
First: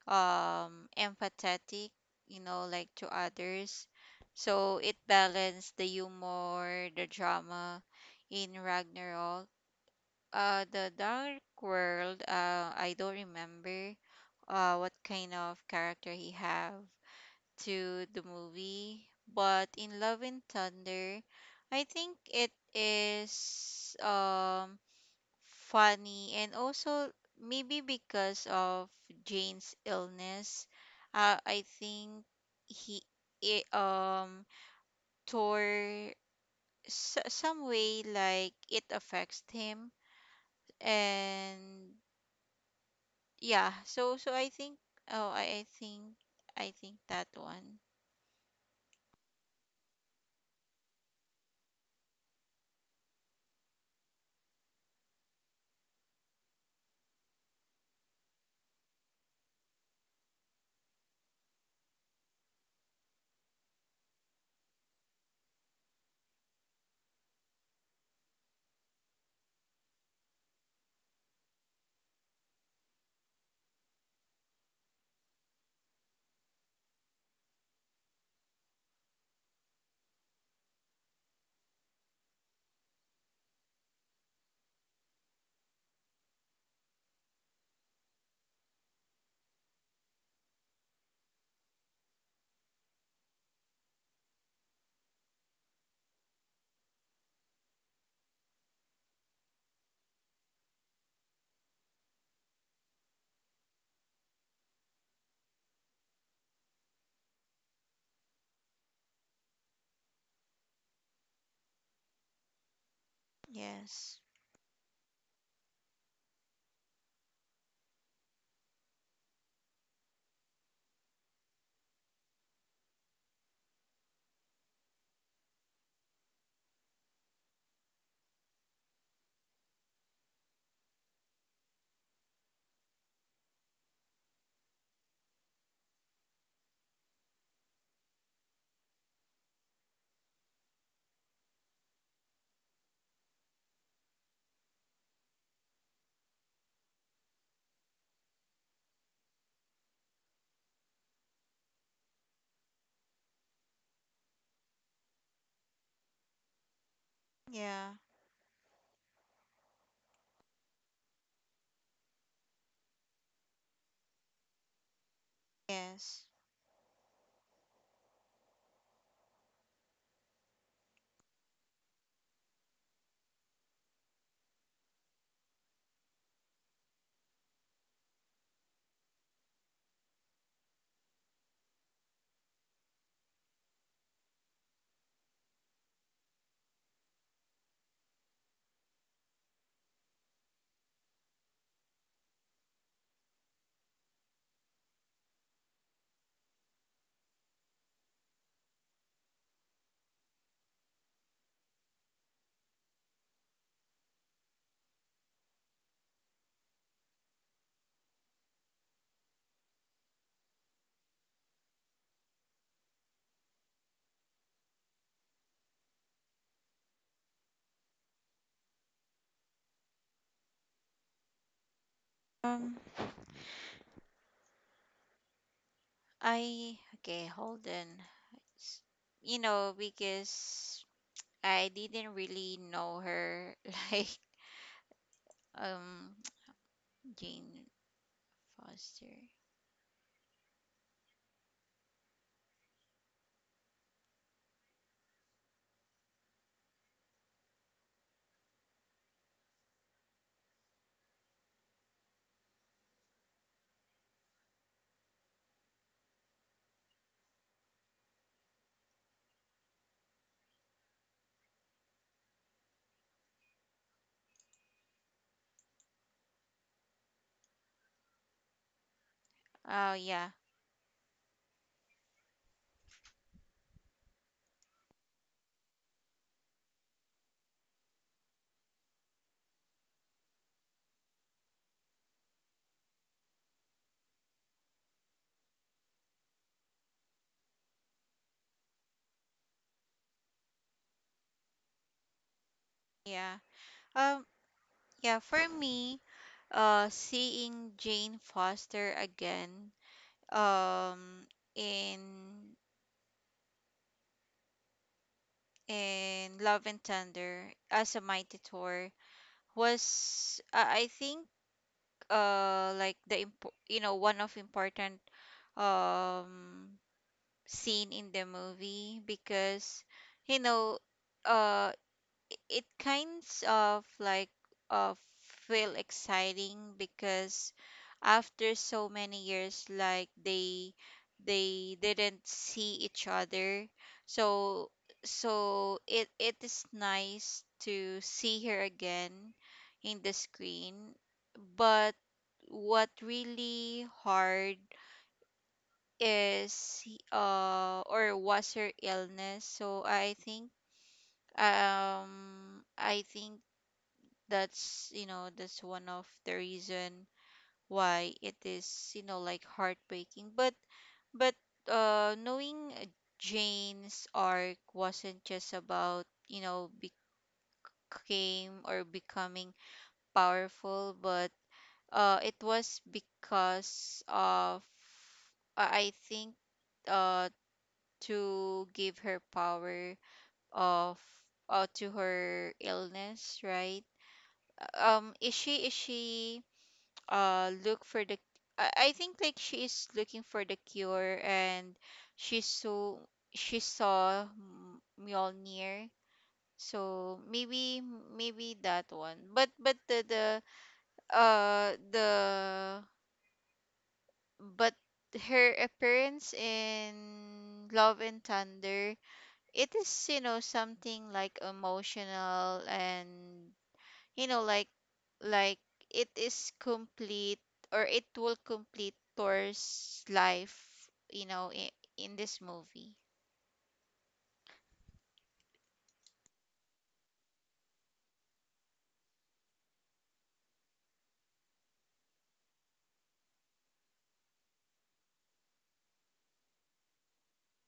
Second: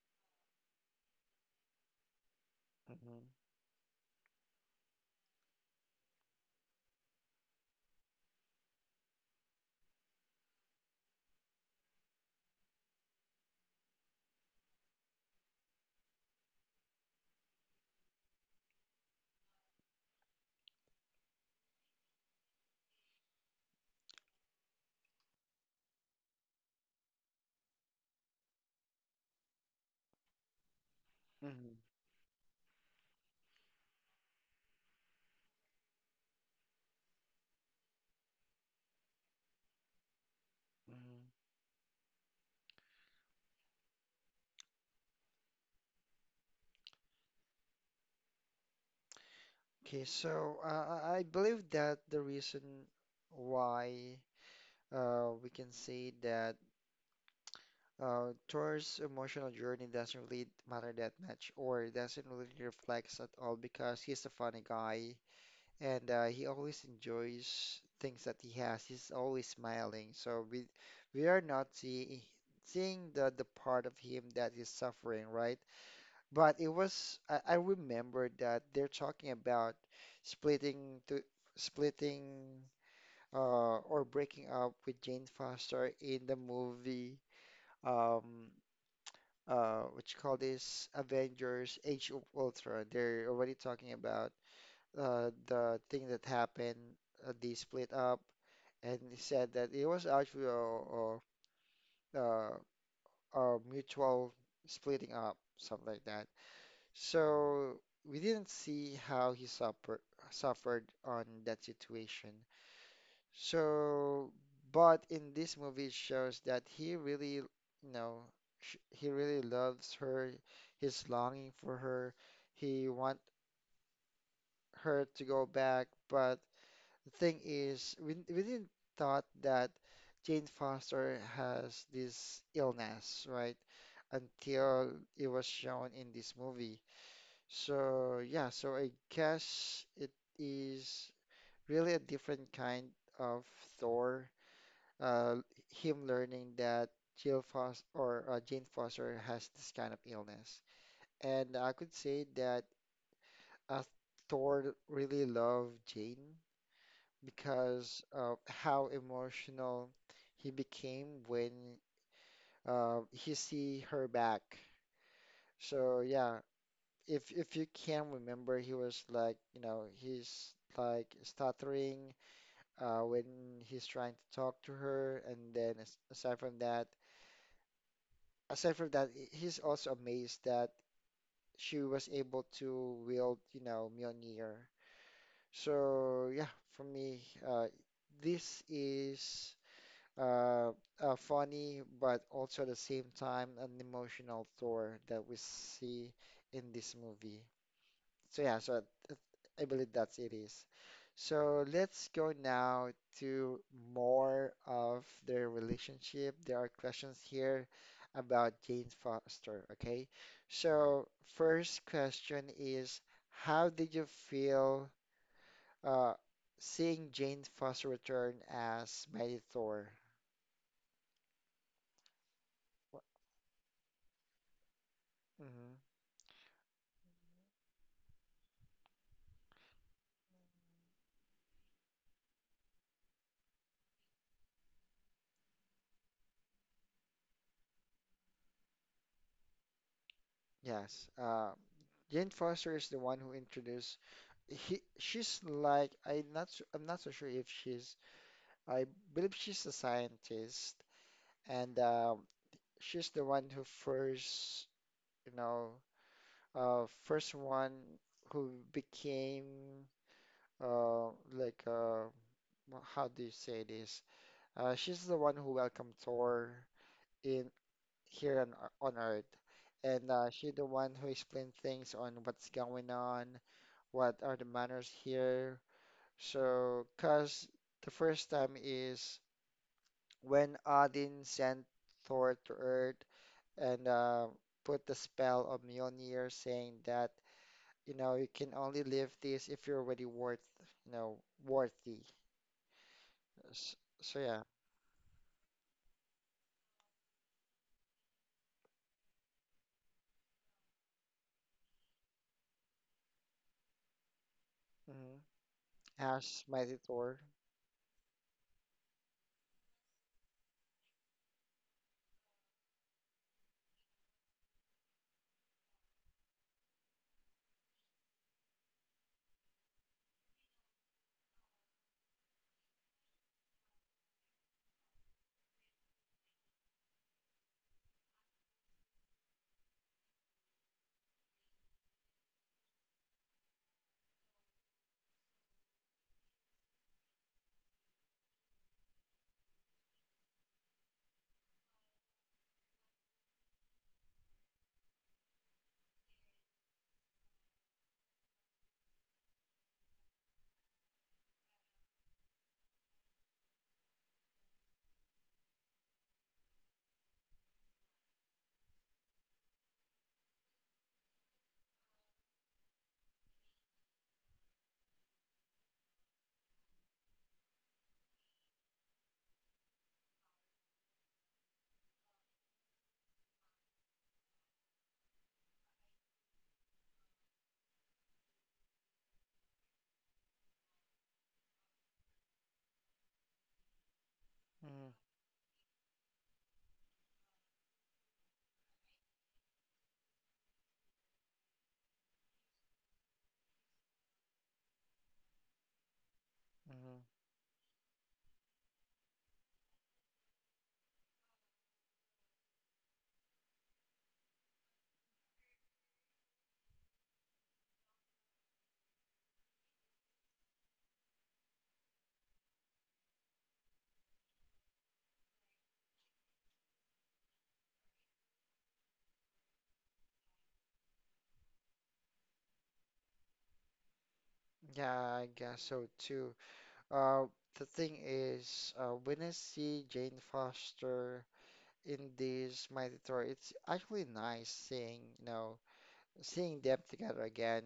Speaker 2: empathetic, you know, like to
Speaker 1: Mhm,
Speaker 2: others. So it balanced the humor, the drama in Ragnarok. The Dark World, I don't remember what kind of character he have to the movie. But in Love and Thunder, I think it is funny and also maybe because of Jane's illness, I
Speaker 1: mhm,
Speaker 2: think he, it, um tore some way like it affects him.
Speaker 1: mhm.
Speaker 2: And yeah, so so I think, oh, I think that one.
Speaker 1: Okay, so I believe that the reason why we can say that Thor's emotional journey doesn't really matter that much or doesn't really reflect at all because he's a funny guy and he always enjoys things that he has. He's always smiling. So we are not see, seeing the part of him that is suffering, right? But it was I remember that they're talking about splitting to splitting or breaking up with Jane Foster in the movie um what you call this Avengers Age of Ultron. They're already talking about the thing that happened they split up and he said that it was actually a, a mutual splitting up something like that. So we didn't see how he suffer suffered on that situation.
Speaker 2: Yes.
Speaker 1: So, but in this movie, it shows that he really, you know, sh he really loves her. He's longing for her. He want her to go back. But the thing is, we didn't thought that Jane Foster has this illness, right? Until it was shown in this movie. So yeah, so I guess it is really a different kind of Thor. Uh, him learning that Jill Foster or Jane Foster has this kind of illness, and I could say that uh, Thor really loved Jane
Speaker 2: Yeah.
Speaker 1: because of how emotional he became when he see her back. So
Speaker 2: Yes.
Speaker 1: yeah, if you can remember, he was like, you know, he's like stuttering when he's trying to talk to her, and then as, aside from that, he- he's also amazed that she was able to wield, you know, Mjolnir. So yeah, for me, uh, this is uh, a funny, but also at the same time an emotional Thor that we see in this movie. So yeah, so th- I believe that's it is. So let's go now to more of their relationship. There are questions here about Jane Foster, okay? So first question is, how did you feel uh, seeing Jane Foster return as Mighty Thor?
Speaker 2: Um,
Speaker 1: Mm-hmm.
Speaker 2: I Okay, hold on. It's- You know, because I didn't really know her, like, um Jane Foster.
Speaker 1: Yes. Jane Foster is the one who introduced he she's like I'm not su- I'm not so sure if she's I believe she's a scientist, and she's the one who first, you know, first one who became uh, like uh, wha- how do you say this? She's the one who welcomed Thor in here on Ear- on Earth,
Speaker 2: Oh
Speaker 1: and
Speaker 2: yeah,
Speaker 1: she's the one who explained things on what's going on, what are the manners here. So, cause the first time is. When Odin sent Thor to Earth and put the spell on Mjolnir, saying that, you know, you can only live this if you're already worth, you know, worthy.
Speaker 2: yeah.
Speaker 1: S- So,
Speaker 2: Um,
Speaker 1: yeah.
Speaker 2: yeah. For me, seeing Jane Foster again, um, in
Speaker 1: Hmm.
Speaker 2: in
Speaker 1: Ash,
Speaker 2: Love
Speaker 1: Mighty
Speaker 2: and
Speaker 1: Thor.
Speaker 2: Thunder as a mighty Thor was, I think like the one of important um scene in the movie because you know uh it kinds of like uh feel exciting because after so many years like they didn't see each other so so it is nice to see her again in the screen. But what really hard is, or was, her illness. So I think that's, you know, that's one of the reason why it is, you know, like heartbreaking. But knowing Jane's arc wasn't just about, you know, became or becoming powerful, but it was because of, I think, uh to give her power of, to her illness, right?
Speaker 1: Hmm.
Speaker 2: Is she look for the, I think like she is looking for the cure, and she saw she saw Mjolnir,
Speaker 1: Hmm.
Speaker 2: so maybe maybe that one. But the but her appearance in Love and Thunder, it is, you know, something like emotional and, you know, like it is complete, or it will complete Thor's life, you know, in this movie.
Speaker 1: Yeah, I guess so too. Uh, the thing is, when I see Jane Foster in this Mighty Thor, it's actually nice seeing, you know, seeing them together again.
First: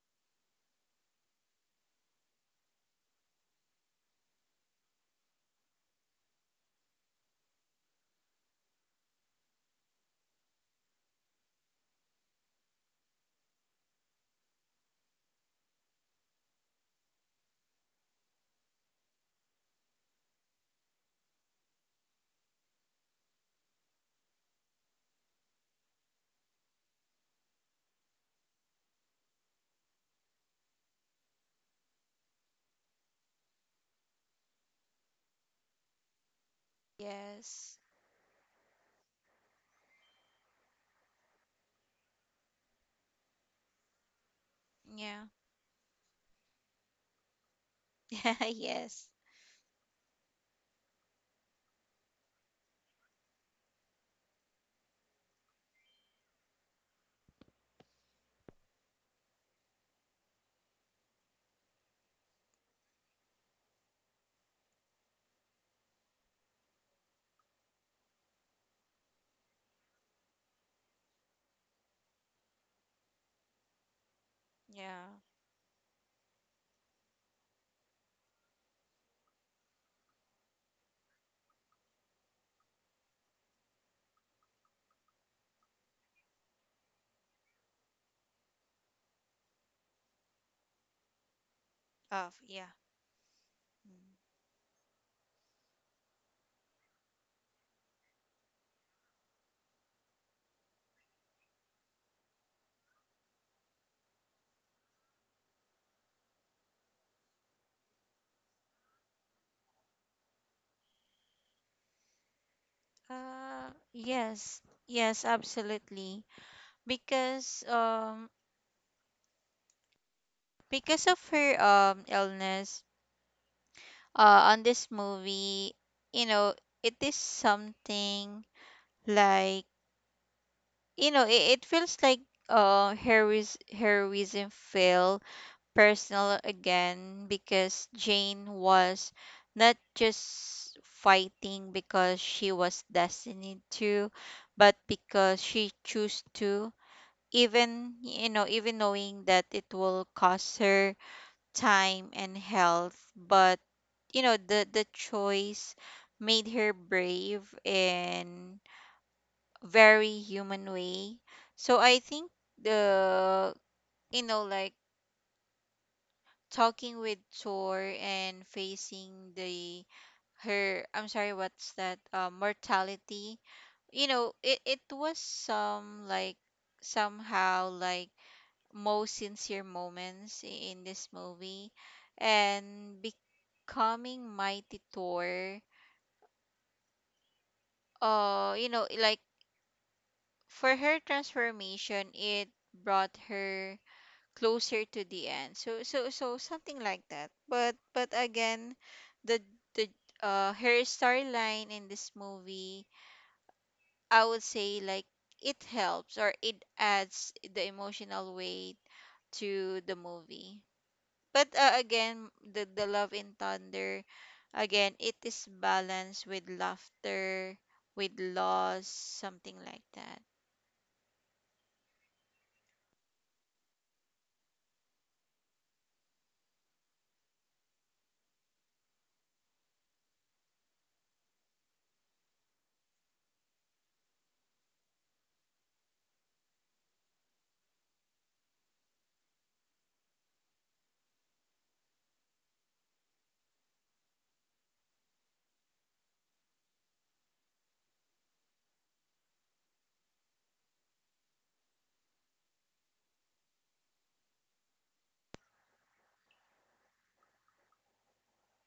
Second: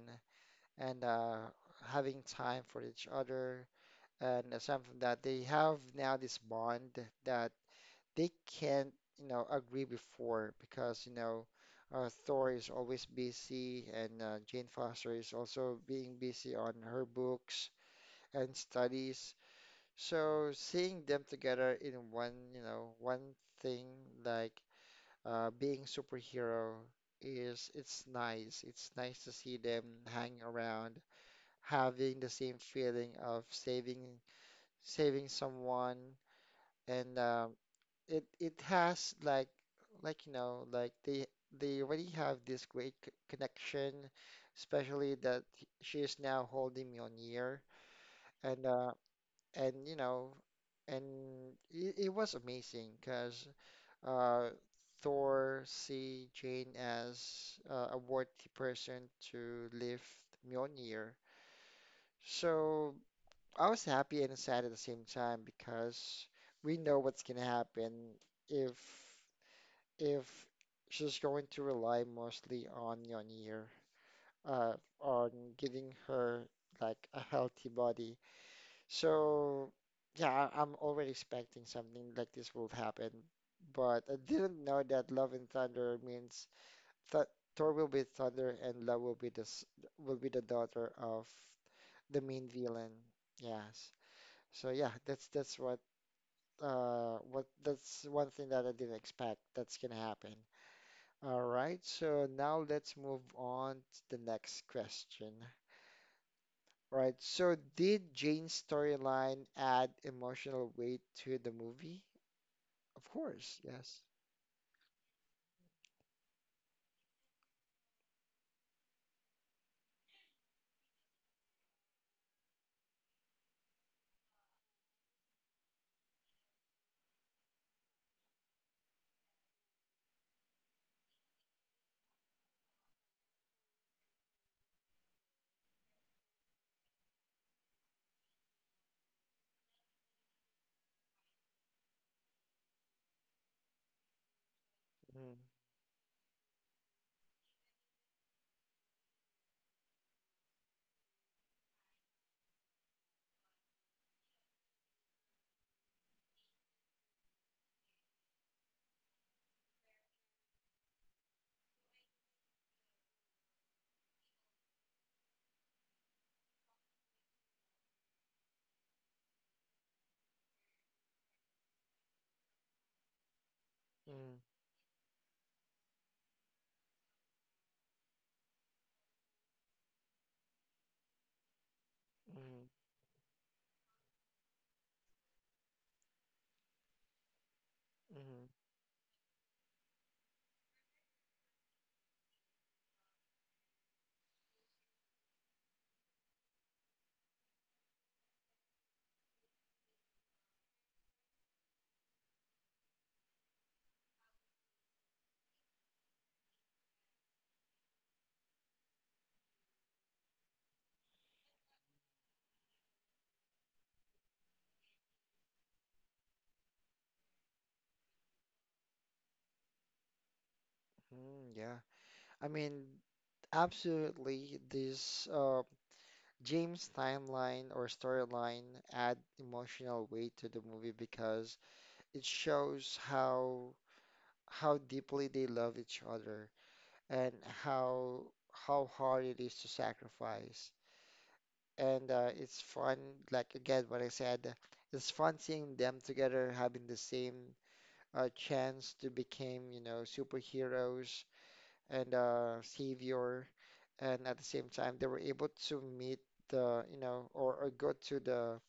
Speaker 1: And having time for each other and it's something that they have now this bond that they can't you know agree before because you know Thor is always busy and Jane Foster is also being busy on her books and studies so seeing them together in one you know one thing like being superhero is it's nice to see them hang around having the same feeling of saving saving someone and
Speaker 2: Yes.
Speaker 1: it it has like you know like they already have this great c- connection especially
Speaker 2: Yeah.
Speaker 1: that he- she is now holding me on ear and uh
Speaker 2: Yes.
Speaker 1: and you know and it was amazing because uh Thor see Jane as a worthy person to lift Mjolnir so I was happy and sad at the same time because we know what's gonna happen if if she's going to rely mostly on Yeonyear, uh,
Speaker 2: Yeah.
Speaker 1: on giving her like a healthy body. So yeah, I'm already expecting something like this will happen, but I didn't know that Love and Thunder means th Thor will be Thunder and Love will be the daughter of the
Speaker 2: Oh,
Speaker 1: main
Speaker 2: yeah.
Speaker 1: villain. Yes.
Speaker 2: Mm.
Speaker 1: So yeah, that's what that's one thing that I didn't expect that's gonna happen. All right, so now let's move on to the next question. All right, so did Jane's storyline add emotional weight to the movie? Of course, yes.
Speaker 2: Yes. Yes, absolutely. Because um because of her illness on this movie, you know, it is something like, you know, it feels like heroism feel personal again because Jane was not just fighting because she was destined to, but
Speaker 1: Mm,
Speaker 2: because she chose to. Even, you know, even knowing that it will cost her time and health. But, you know, the choice made her brave and very human way. So I think the, you know, like talking with Tor and facing the her, I'm sorry, what's that, mortality, you know,
Speaker 1: mm,
Speaker 2: it was some like somehow like most sincere moments in this movie.
Speaker 1: mm,
Speaker 2: And becoming mighty Thor,
Speaker 1: mm,
Speaker 2: you know, like for her transformation, it brought her closer to the end. So something like that. But again, the the her storyline in this movie, I would say like it helps, or it adds the emotional weight to the movie. But again, the Love in Thunder, again, it is balanced with laughter, with loss, something like that.
Speaker 1: yeah. I mean, absolutely, this James timeline or storyline add emotional weight to the movie because it shows how deeply they love each other and how how hard it is to sacrifice. And It's fun, like again, what I said, it's fun seeing them together having the same chance to become, you know, superheroes and savior. And at the same time, they were able to meet the, you know, or go to the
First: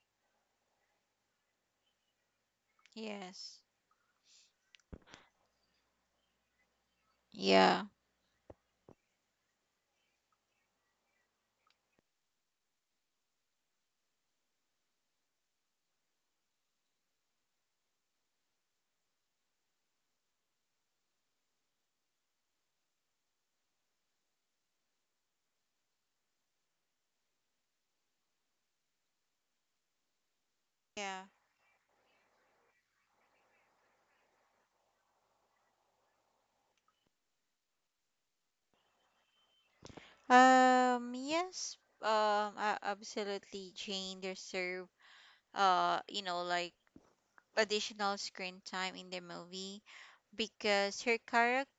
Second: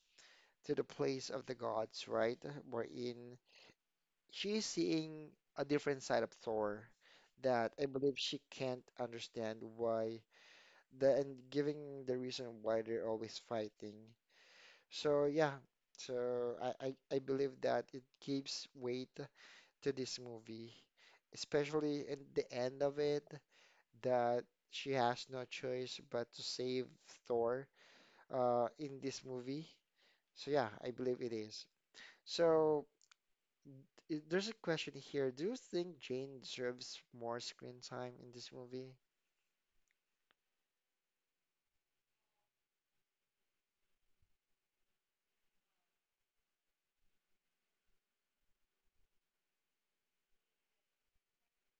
Speaker 1: to the place of the gods, right? Wherein
Speaker 2: Yes.
Speaker 1: she's seeing a different side of Thor that
Speaker 2: Yeah.
Speaker 1: I believe she can't understand why the and giving the reason why they're always fighting. So yeah, so I believe that it gives weight to this movie, especially in the end of it that she has no choice but to save Thor in this movie. So yeah, I believe
Speaker 2: Yeah.
Speaker 1: it is. So there's a question here. Do you think Jane deserves more screen time in this movie?
Speaker 2: Yes, absolutely, Jane deserve, you know, like additional screen time in the movie. Because her character,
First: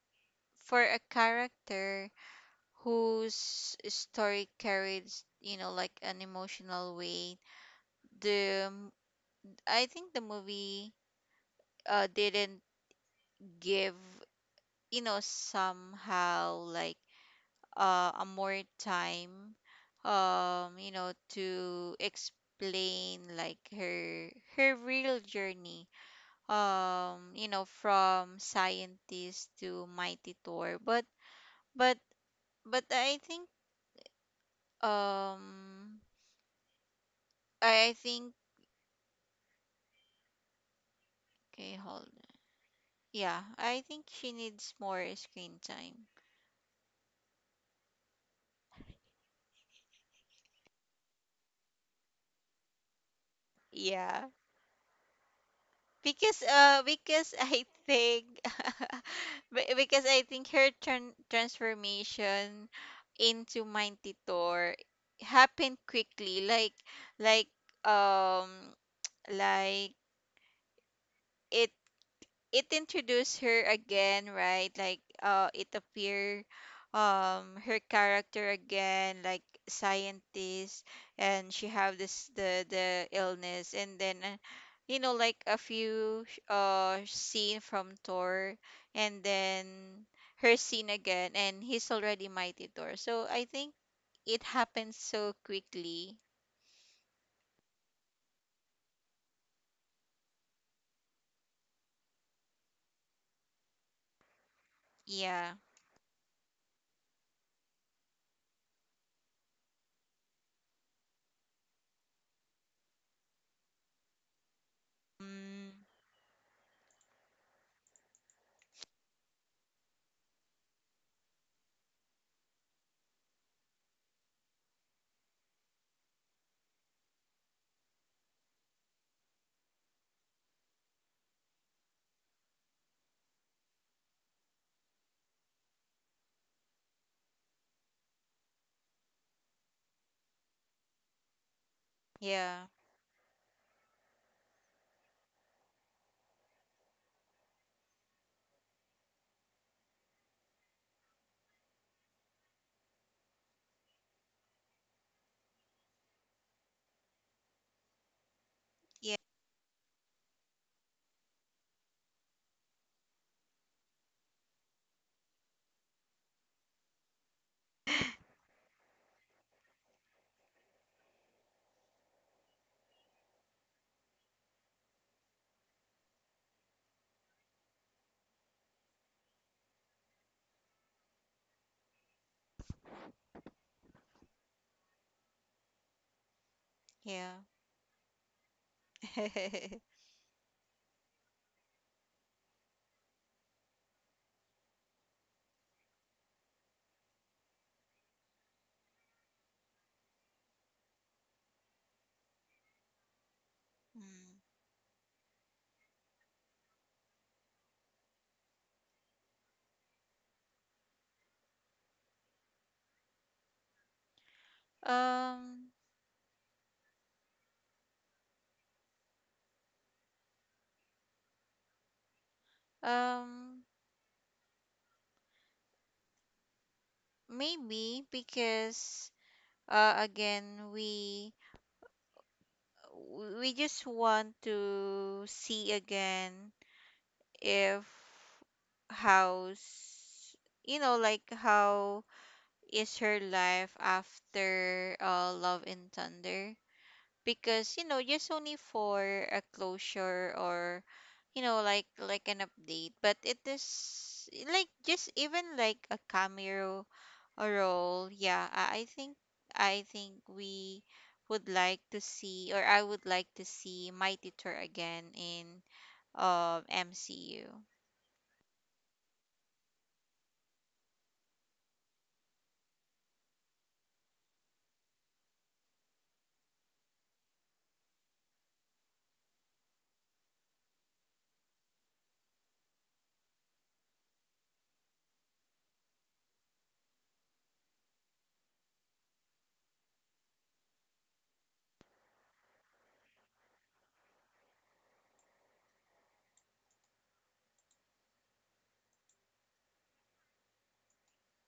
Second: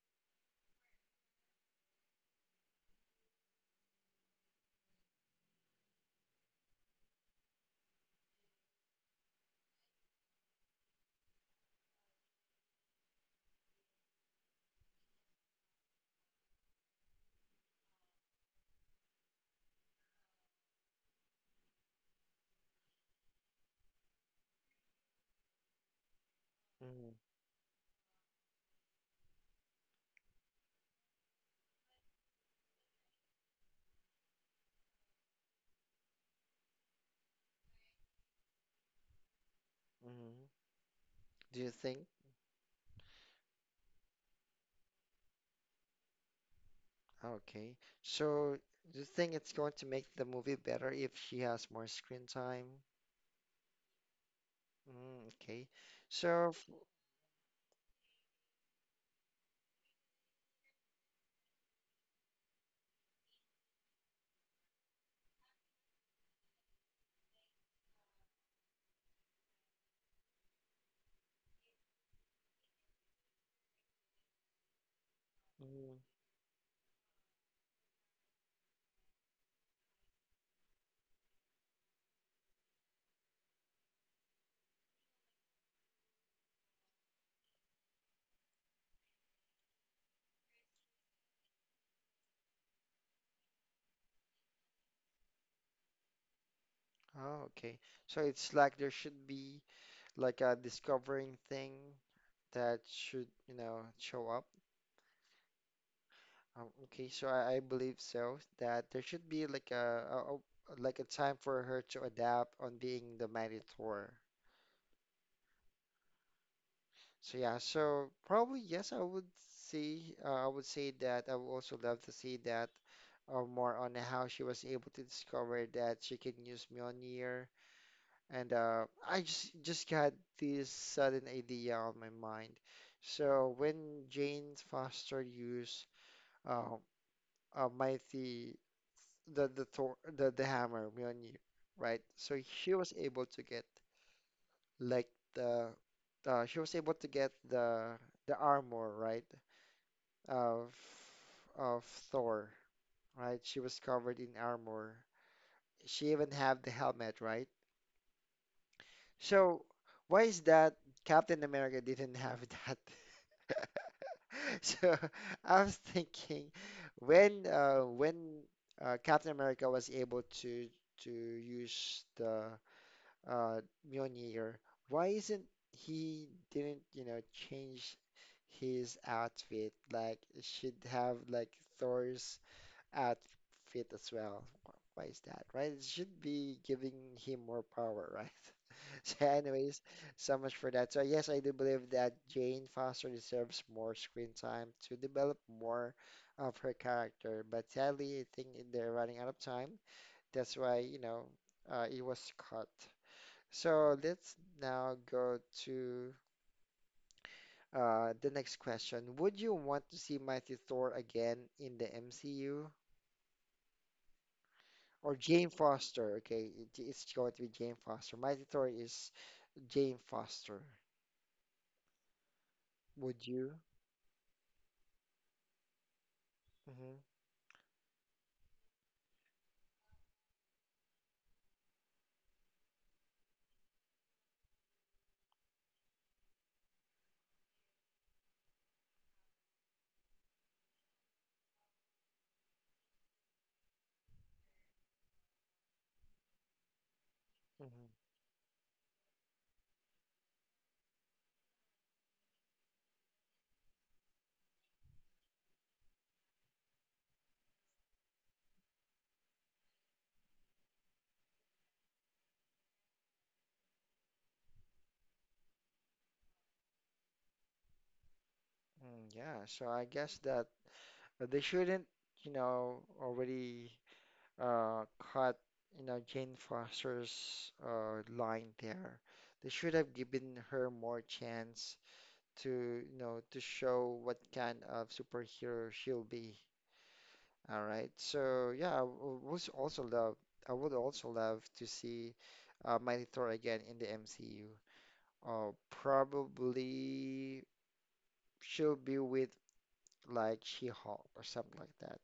Speaker 2: for a character whose story carries, you know, like an emotional weight, the, m- I think the movie, didn't give, you know, somehow like, a more time you know, to explain like her her real journey,
Speaker 1: hmm
Speaker 2: you know, from scientist to mighty Thor. But but but I think, um I think,
Speaker 1: hmm Do you
Speaker 2: okay, hold
Speaker 1: think?
Speaker 2: on. Yeah, I think she needs more screen time.
Speaker 1: Okay. So, do you think it's going to make the movie better if she has more screen time?
Speaker 2: Yeah,
Speaker 1: Mm, okay. So, f-
Speaker 2: because I think because I think her transformation into Mantitor happened quickly, like, um like, it it introduced her again, right? Like it
Speaker 1: mm,
Speaker 2: appear, her character again, like scientist, and she have this the illness, and then you know, like a few scene from Thor, and then her scene again and he's already mighty Thor. So I think it happens so quickly.
Speaker 1: oh, okay. So it's like there should be like a discovering thing that should, you know, show up.
Speaker 2: Yeah.
Speaker 1: Okay. So I believe so that there should be like a like a time for her to adapt on being the Minotaur.
Speaker 2: Mm,
Speaker 1: So yeah, so probably yes, I would see. I would say that I would also love to see that more on how she was able to discover that she can use Mjolnir. And I just got this sudden idea on my mind. So when Jane Foster used uh, mighty the Thor, the hammer Mjolnir, right? So
Speaker 2: yeah.
Speaker 1: she was able to get like the she was able to get the armor, right? of of Thor, right? She was covered in armor. She even had the helmet, right?
Speaker 2: Yeah.
Speaker 1: So why is that Captain America didn't have that? So I was thinking when Captain America was able to use the uh, Mjolnir, why isn't he didn't you know change his outfit? Like it should have like Thor's outfit as well. Why is that, right? It should be giving
Speaker 2: Yeah.
Speaker 1: him more power, right? So, anyways, so much for that. So, yes, I do believe that Jane Foster deserves more screen time to develop more of her character, but sadly, I think they're running out of time. That's why, you know, it was cut. So,
Speaker 2: Mm.
Speaker 1: let's now go to. The next question. Would you want to see Mighty Thor again in the MCU? Or Jane
Speaker 2: Um.
Speaker 1: Foster. Okay, it's going to be Jane Foster. My tutor is Jane Foster. Would you?
Speaker 2: Um,
Speaker 1: hmm
Speaker 2: maybe because again, we just want to see again if how's, you know, like how is her life after Love and Thunder. Because, you know,
Speaker 1: hmm
Speaker 2: just only for a closure, or, you know, like an update. But it is like, just even like a cameo a role. Yeah, I think, I think we would like to see, or I would like to see my teacher again in MCU.
Speaker 1: Mm, yeah. So I guess that they shouldn't, you know, already uh, cut, you know, Jane Foster's line there. They should have given her more chance to, you know, to show what kind of superhero she'll be. All right. So yeah, I w- was also love. I would also love to see Mighty Thor again in the MCU. Probably she'll be with like She-Hulk or something like that.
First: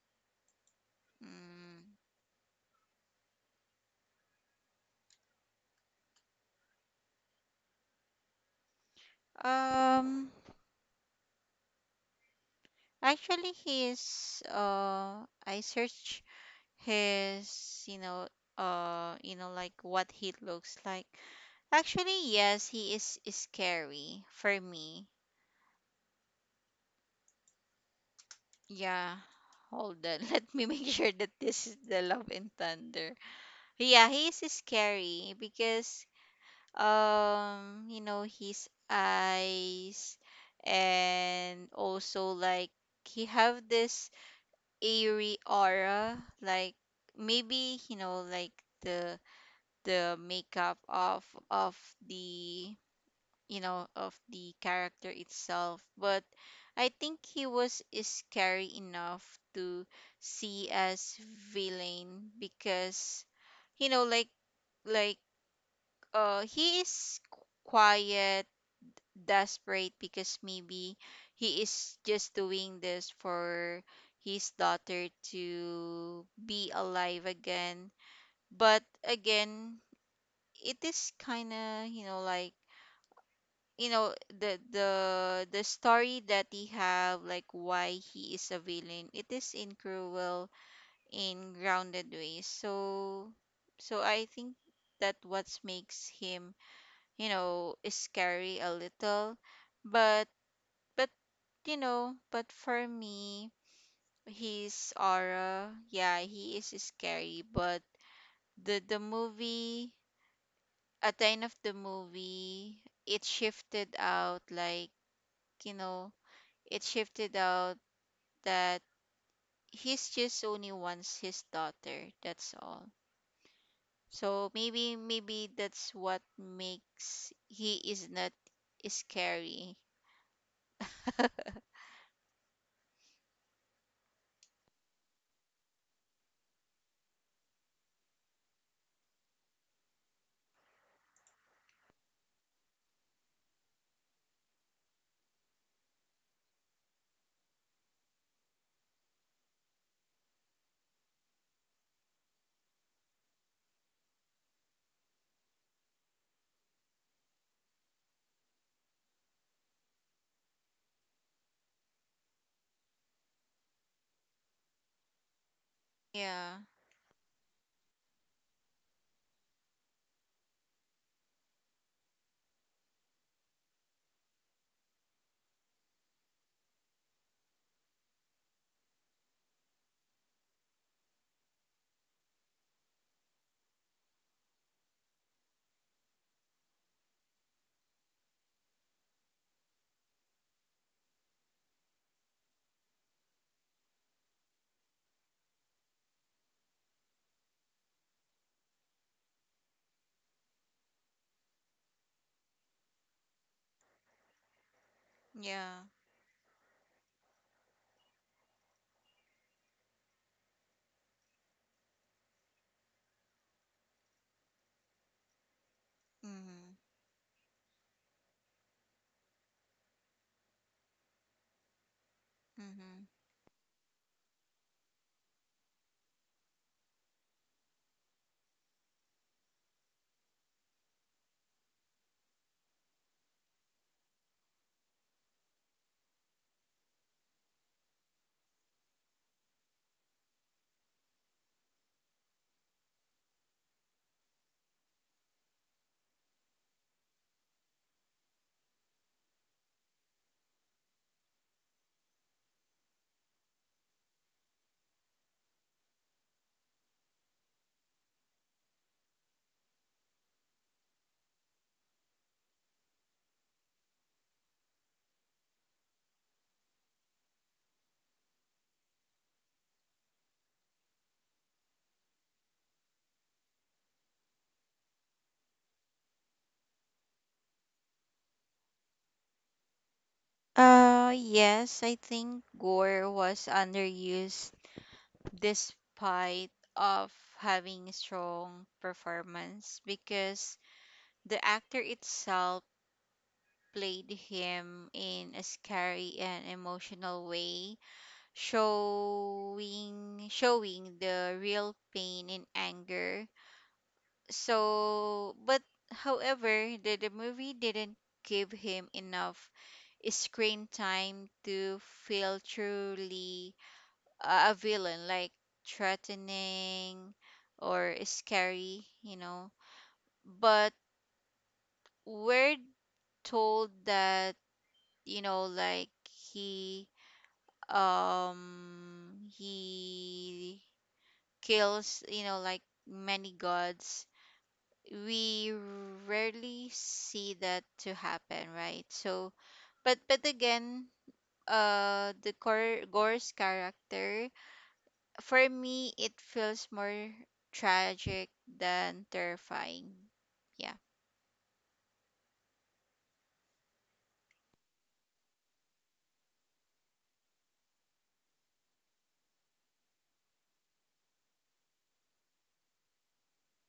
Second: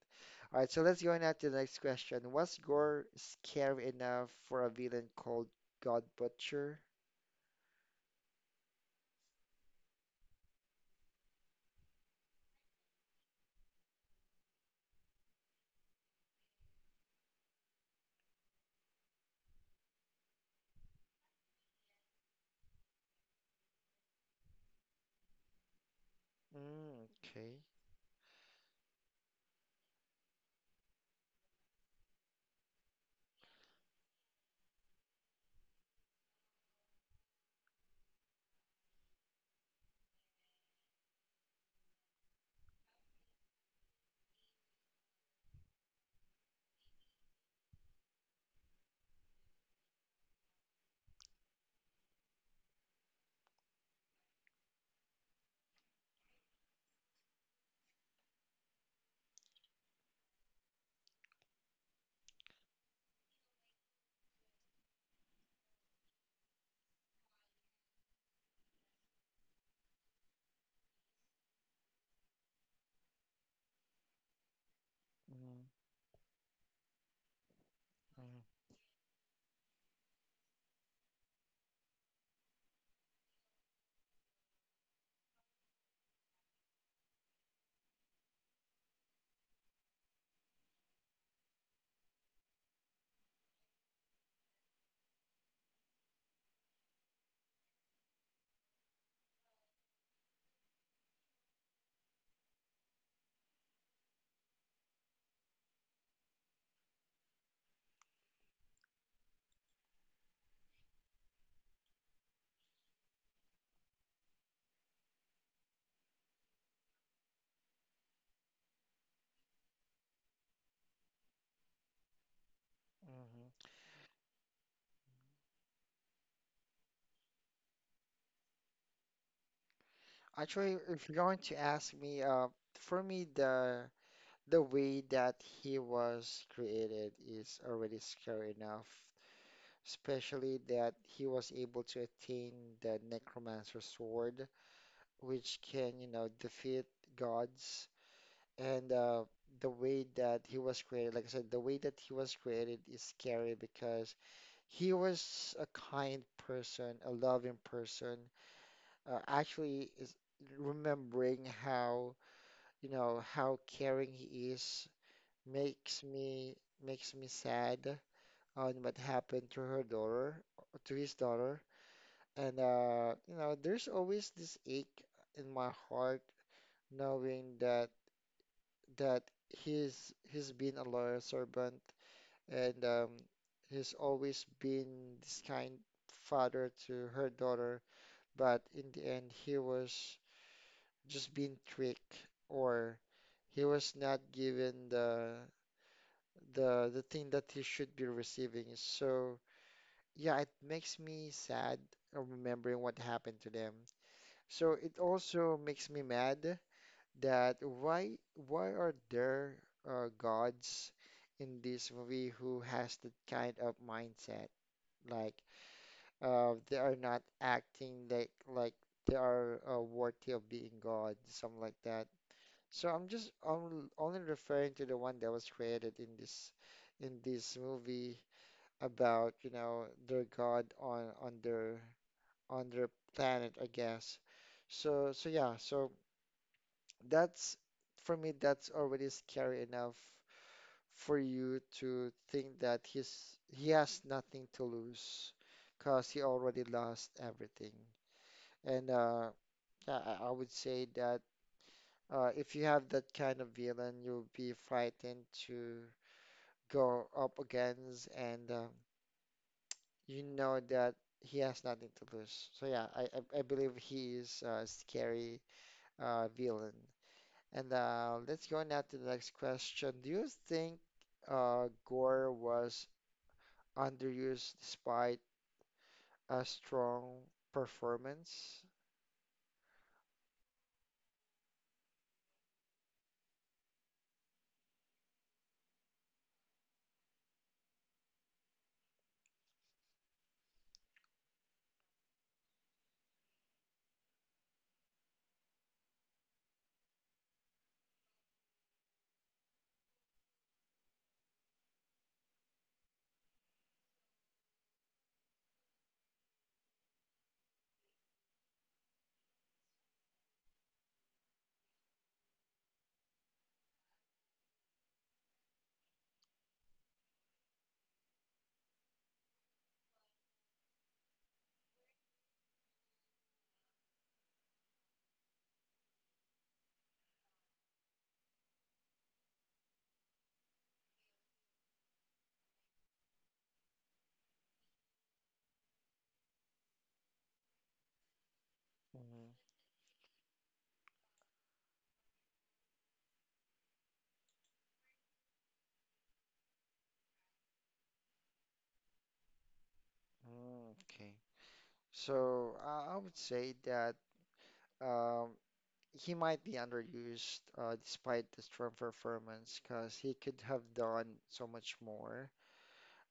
Speaker 1: All right. So let's go on to the next
Speaker 2: Mm.
Speaker 1: question. Was Gore scary enough for a villain called God Butcher?
Speaker 2: Um, actually he is, I search his, you know, you know, like what he looks like. Actually, yes, he is scary for me.
Speaker 1: Mm, okay.
Speaker 2: Yeah, hold on. Let me make sure that this is the Love and Thunder. Yeah, he is scary because, you know, his eyes, and also like he have this eerie aura, like maybe, you know, like the the makeup of the, you know, of the character itself. But I think he was scary enough to see as villain, because, you know, like he is quiet desperate, because maybe he is just doing this for his daughter
Speaker 1: Mm-hmm.
Speaker 2: to be alive again. But again, it is kind of, you know, like, you know, the story that he have, like why he is a villain, it is in cruel in grounded ways. So so I think that what makes him, you know, is scary a little. but but, you know, but for me, his aura, yeah, he is scary. But the movie, at the end of the movie, it shifted out like, you know, it shifted out that he's just only wants his daughter, that's all. So maybe maybe that's what makes he is not scary.
Speaker 1: Actually, if you're going to ask me, for me the way that he was created is already scary enough, especially that he was able to attain the Necromancer sword, which can, you know, defeat gods. And the way that he was created, like I said, the way that he was created is scary because he was a kind person, a loving person. Actually, is remembering how, you know, how caring he is
Speaker 2: Yeah.
Speaker 1: makes me makes me sad on what happened to her daughter, to his daughter. And you know, there's always this ache in my heart knowing that he's been a loyal servant and he's always been this kind father to her daughter, but in the end he was just being tricked or he was not given the the thing that he should be receiving. So yeah, it makes me sad of remembering what happened to them. So it
Speaker 2: Yeah.
Speaker 1: also makes me mad that why are there gods in this movie who has that kind of mindset? Like
Speaker 2: Mhm.
Speaker 1: they are not acting like they are worthy of being gods, something like that.
Speaker 2: Mhm.
Speaker 1: Only referring to the one that was created in this movie about you know their god on their on their planet, I guess. So, so yeah, so that's for me, that's already scary enough for you to think that he has nothing to lose because he already lost everything. And yeah, I would say that if you have that kind of villain, you'll be frightened to go up against, and you know that he has nothing to lose. So yeah, I believe he is scary villain. And let's go now to the next question. Do you think Gore was underused despite a strong performance?
Speaker 2: Uh, yes, I think Gore was underused despite of having strong performance, because the actor itself played him in a scary and emotional way, showing the real pain and anger. So, but however, the movie didn't give him enough screen time to feel truly a villain, like threatening or scary, you know. But we're told that, you know, like he he kills, you know, like many gods. We rarely see that to happen, right? So but again, the Gor Gore's character, for me, it feels more tragic than terrifying. Yeah.
Speaker 1: Hmm, okay. So I would say that um, he might be underused despite the strong performance because he could have done so much more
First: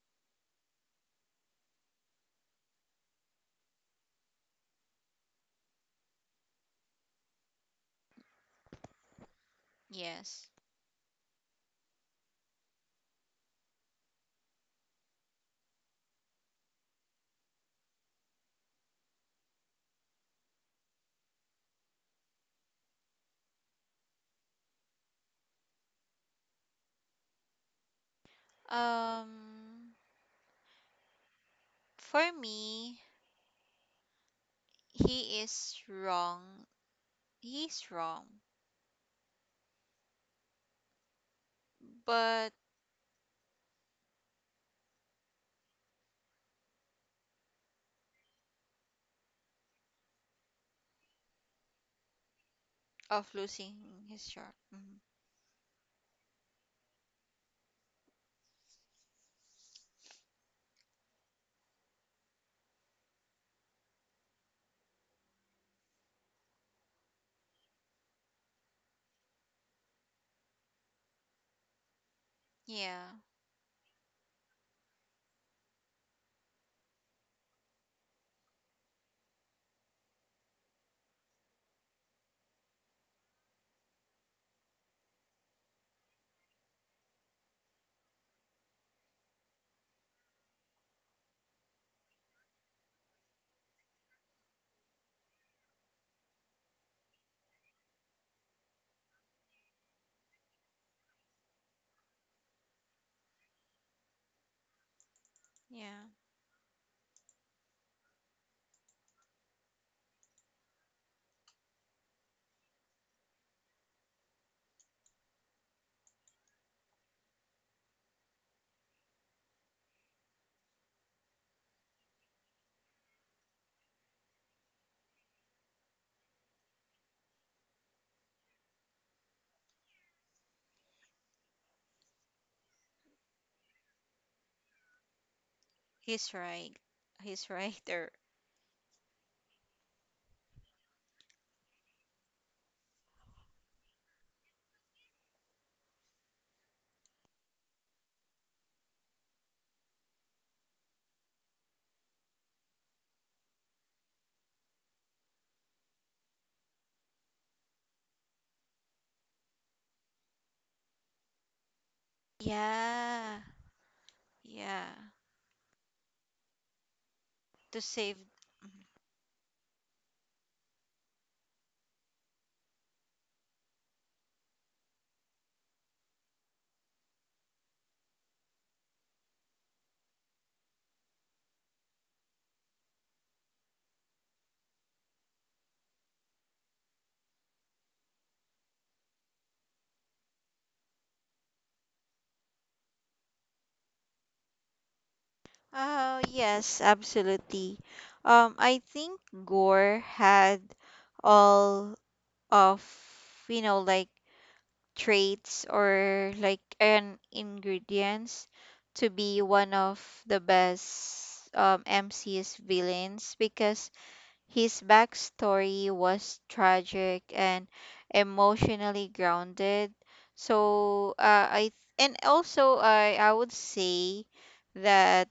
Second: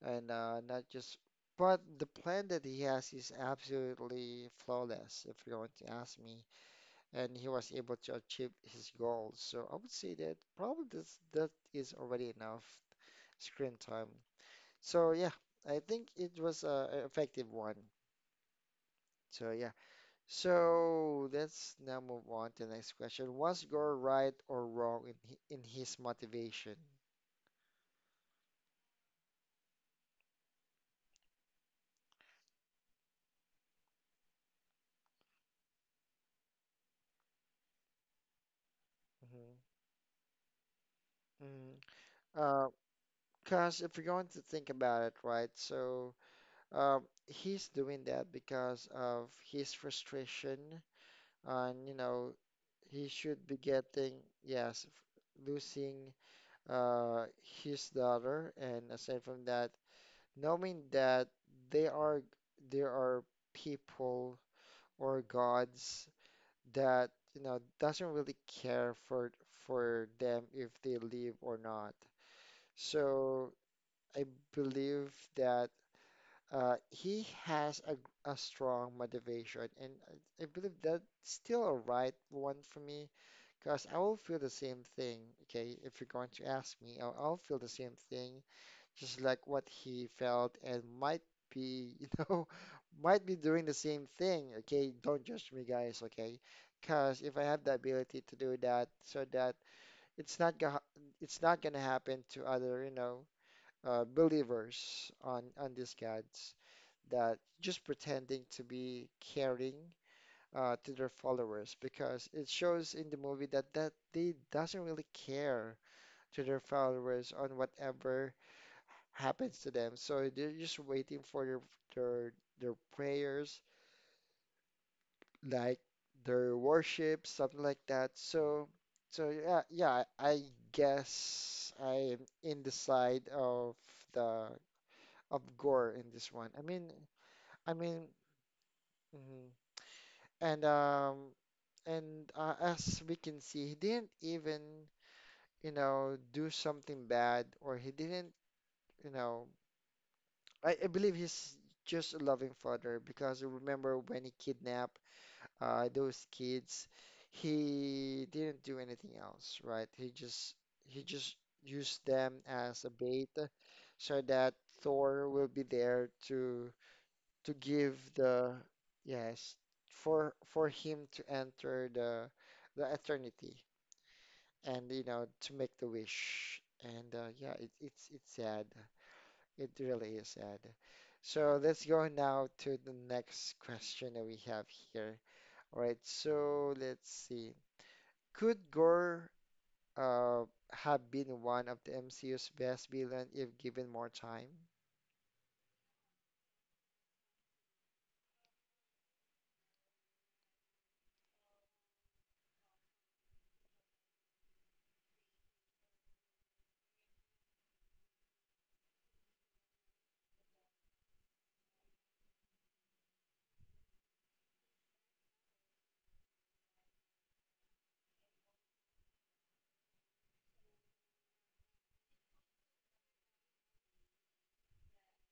Speaker 1: and not just. But the plan that he has is absolutely flawless, if you're going to ask me. And he was able to achieve his goals. So I would say that
Speaker 2: Yes,
Speaker 1: probably this, that is already enough screen time. So yeah, I think it was a effective one. So yeah. So let's now move on to the next question. Was Gore right or wrong in in his motivation?
Speaker 2: um for me, he is wrong. He's wrong,
Speaker 1: Mm-hmm. Mm-hmm.
Speaker 2: but
Speaker 1: Uh, 'Cause if you're going to think about it, right? So he's doing that because of his frustration and you know he
Speaker 2: of
Speaker 1: should be
Speaker 2: losing
Speaker 1: getting,
Speaker 2: his job.
Speaker 1: yes,
Speaker 2: Mhm.
Speaker 1: f- losing his daughter, and aside from that, knowing that they are there are people or gods that you know doesn't really care for them if they live or not.
Speaker 2: Yeah,
Speaker 1: So I believe that he has a strong motivation, and I believe that's still a right one for me because I will feel the same thing, okay? If you're going to ask me, I'll feel the same thing, just like what he felt and might be, you know, might be doing the same thing, okay? Don't judge me, guys, okay? Because if I have the ability to do that, so that it's not gonna, it's not gonna happen to other, you know, believers on these
Speaker 2: yeah.
Speaker 1: gods that just pretending to be caring to their followers because it shows in the movie that they doesn't really care to their followers on whatever happens to them. So they're just waiting for their their prayers, like their worship, something like that. So so I guess I'm in the side of the of gore in this
Speaker 2: He's
Speaker 1: one. I
Speaker 2: right.
Speaker 1: mean
Speaker 2: He's
Speaker 1: I
Speaker 2: right
Speaker 1: mean
Speaker 2: there.
Speaker 1: mhm. and um and as we can see he didn't even you know, do something bad or he didn't, you know, I believe he's just a loving father because I remember when he kidnapped those kids, he didn't do anything else, right? He just used them as a bait
Speaker 2: Yeah,
Speaker 1: so that
Speaker 2: yeah.
Speaker 1: Thor will be there to
Speaker 2: To
Speaker 1: give
Speaker 2: save.
Speaker 1: the yes for him to enter the eternity. And you know to make the wish and yeah it's sad, it really is sad. So let's go now to the next question that we have here. All right, so let's see, could Gore uh, have been one of the MCU's best villain if given more time
Speaker 2: Oh, yes, absolutely. I think Gore had all of, you know, like traits or like an ingredients to be one of the best MC's villains, because his backstory was tragic and emotionally grounded. So I, and also I would say that,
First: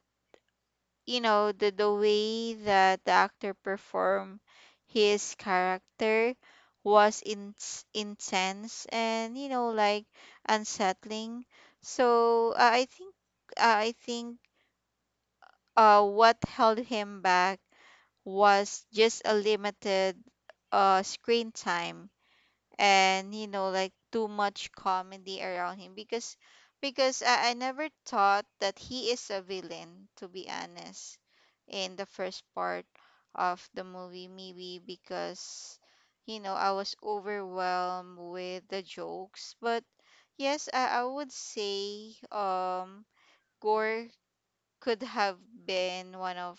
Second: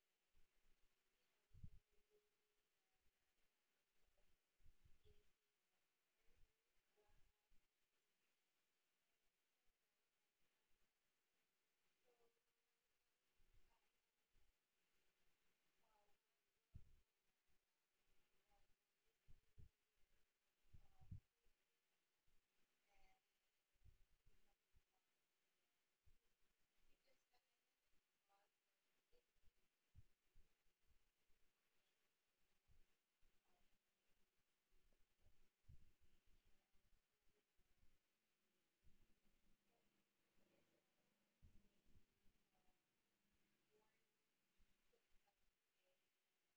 Speaker 2: you know, the way that the actor performed his character was in, intense and, you know, like unsettling. So I think what held him back was just a limited screen time, and, you know, like too much comedy around him. Because I never thought that he is a villain, to be honest, in the first part of the movie, maybe because, you know, I was overwhelmed with the jokes. But yes, I would say, Gore could have been one of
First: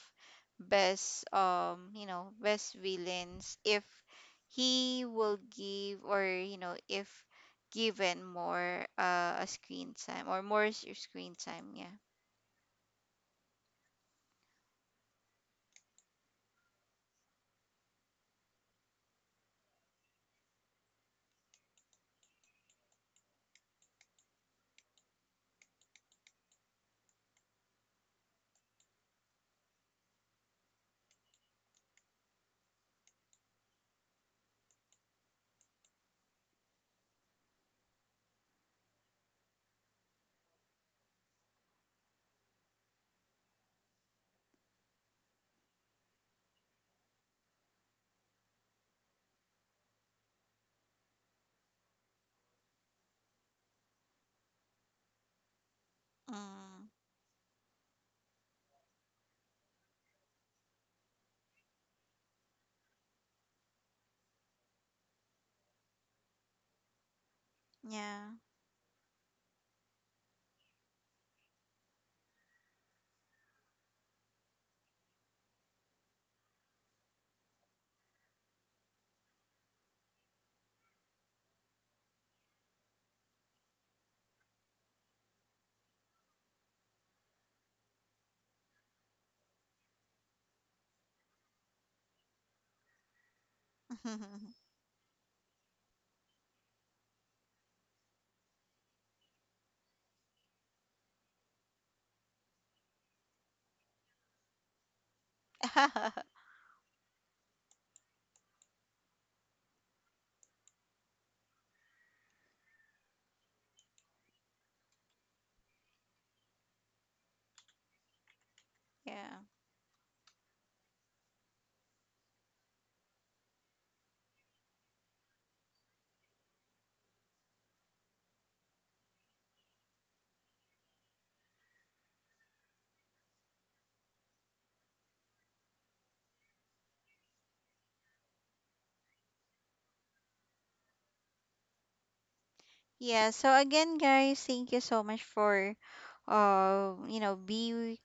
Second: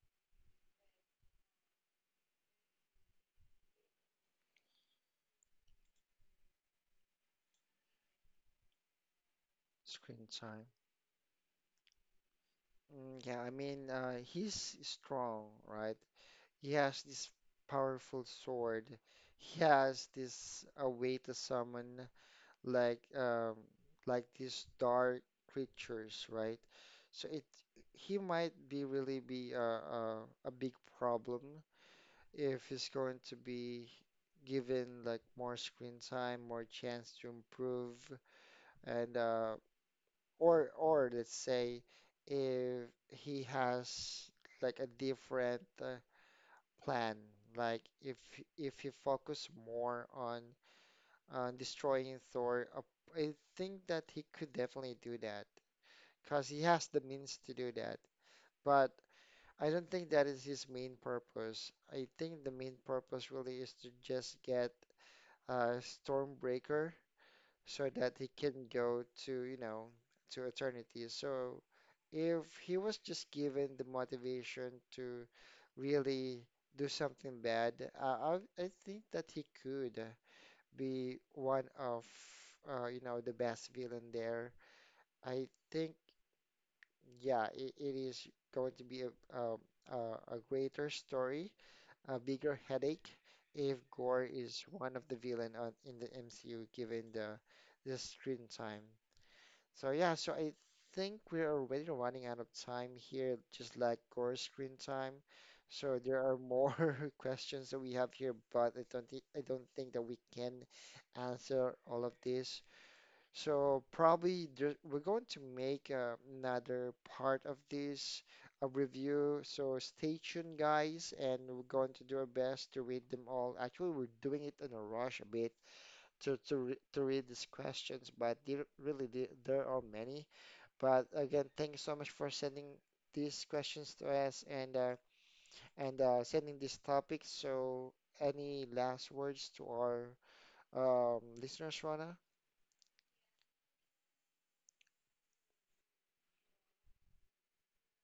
Speaker 2: best you know, best villains if he will give, or, you know, if given more a screen time,
Speaker 1: screen
Speaker 2: or more
Speaker 1: time.
Speaker 2: screen time. Yeah.
Speaker 1: Mm, yeah, I mean he's strong, right? He has this powerful sword, he has this a way to summon like um like these dark creatures, right? So it he might be really be a big problem if he's going to be given like more screen time, more chance to improve, and or let's say if he has like a different plan, like if he focus more on destroying Thor. I think that he could definitely do that because he has
Speaker 2: Mm,
Speaker 1: the means to do that. But I don't think that is his main purpose. I think the main purpose really is to just get Stormbreaker so that he
Speaker 2: yeah.
Speaker 1: can go to, you know, to eternity. So if he was just given the motivation to really do something bad, I think that he could be one of you know the best villain there. I think yeah, it is going to be a greater story, a bigger headache if Gore is one of the villain on, in the MCU given the screen time. So yeah, so I think we're already running out of time here, just like Gore's screen time. So there are more questions that we have here, but I don't think that we can answer all of this. So probably there, we're going to make another part of this
Speaker 2: Yeah.
Speaker 1: review. So stay tuned, guys, and we're going to do our best to read them all. Actually, we're doing it in a rush a bit to re to read these questions, but there, really there are many. But again, thank you so much for sending these questions to us and sending these topics. So any last words to our listeners, Rana?
Speaker 2: Yeah, so again, guys, thank you so much for you know, be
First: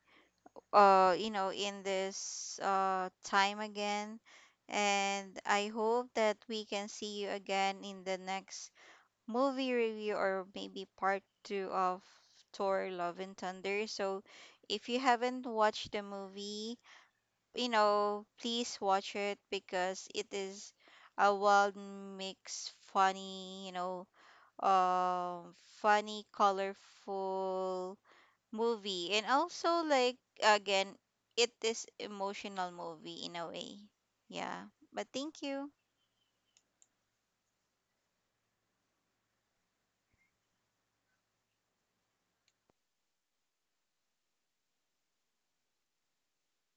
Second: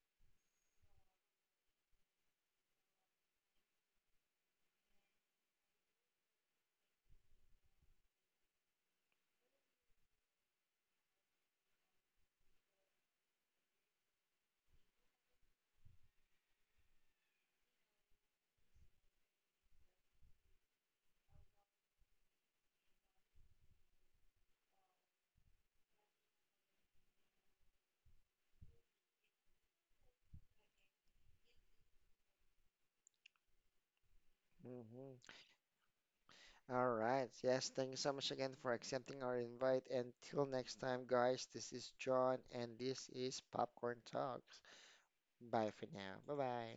Speaker 2: you know, in this time again. And I hope that we can see you again in the next movie review, or maybe part two of Thor Love and Thunder. So if you haven't watched the movie, you know, please watch it, because it is a well mixed funny, you know, um funny, colorful movie, and also like, again, it is emotional movie in a way. Yeah. But
Speaker 1: Hmm.
Speaker 2: thank you.
Speaker 1: All right. Yes, thank you so much again for accepting our invite. Until next time, guys, this is John and this is Popcorn Talks. Bye for now. Bye bye.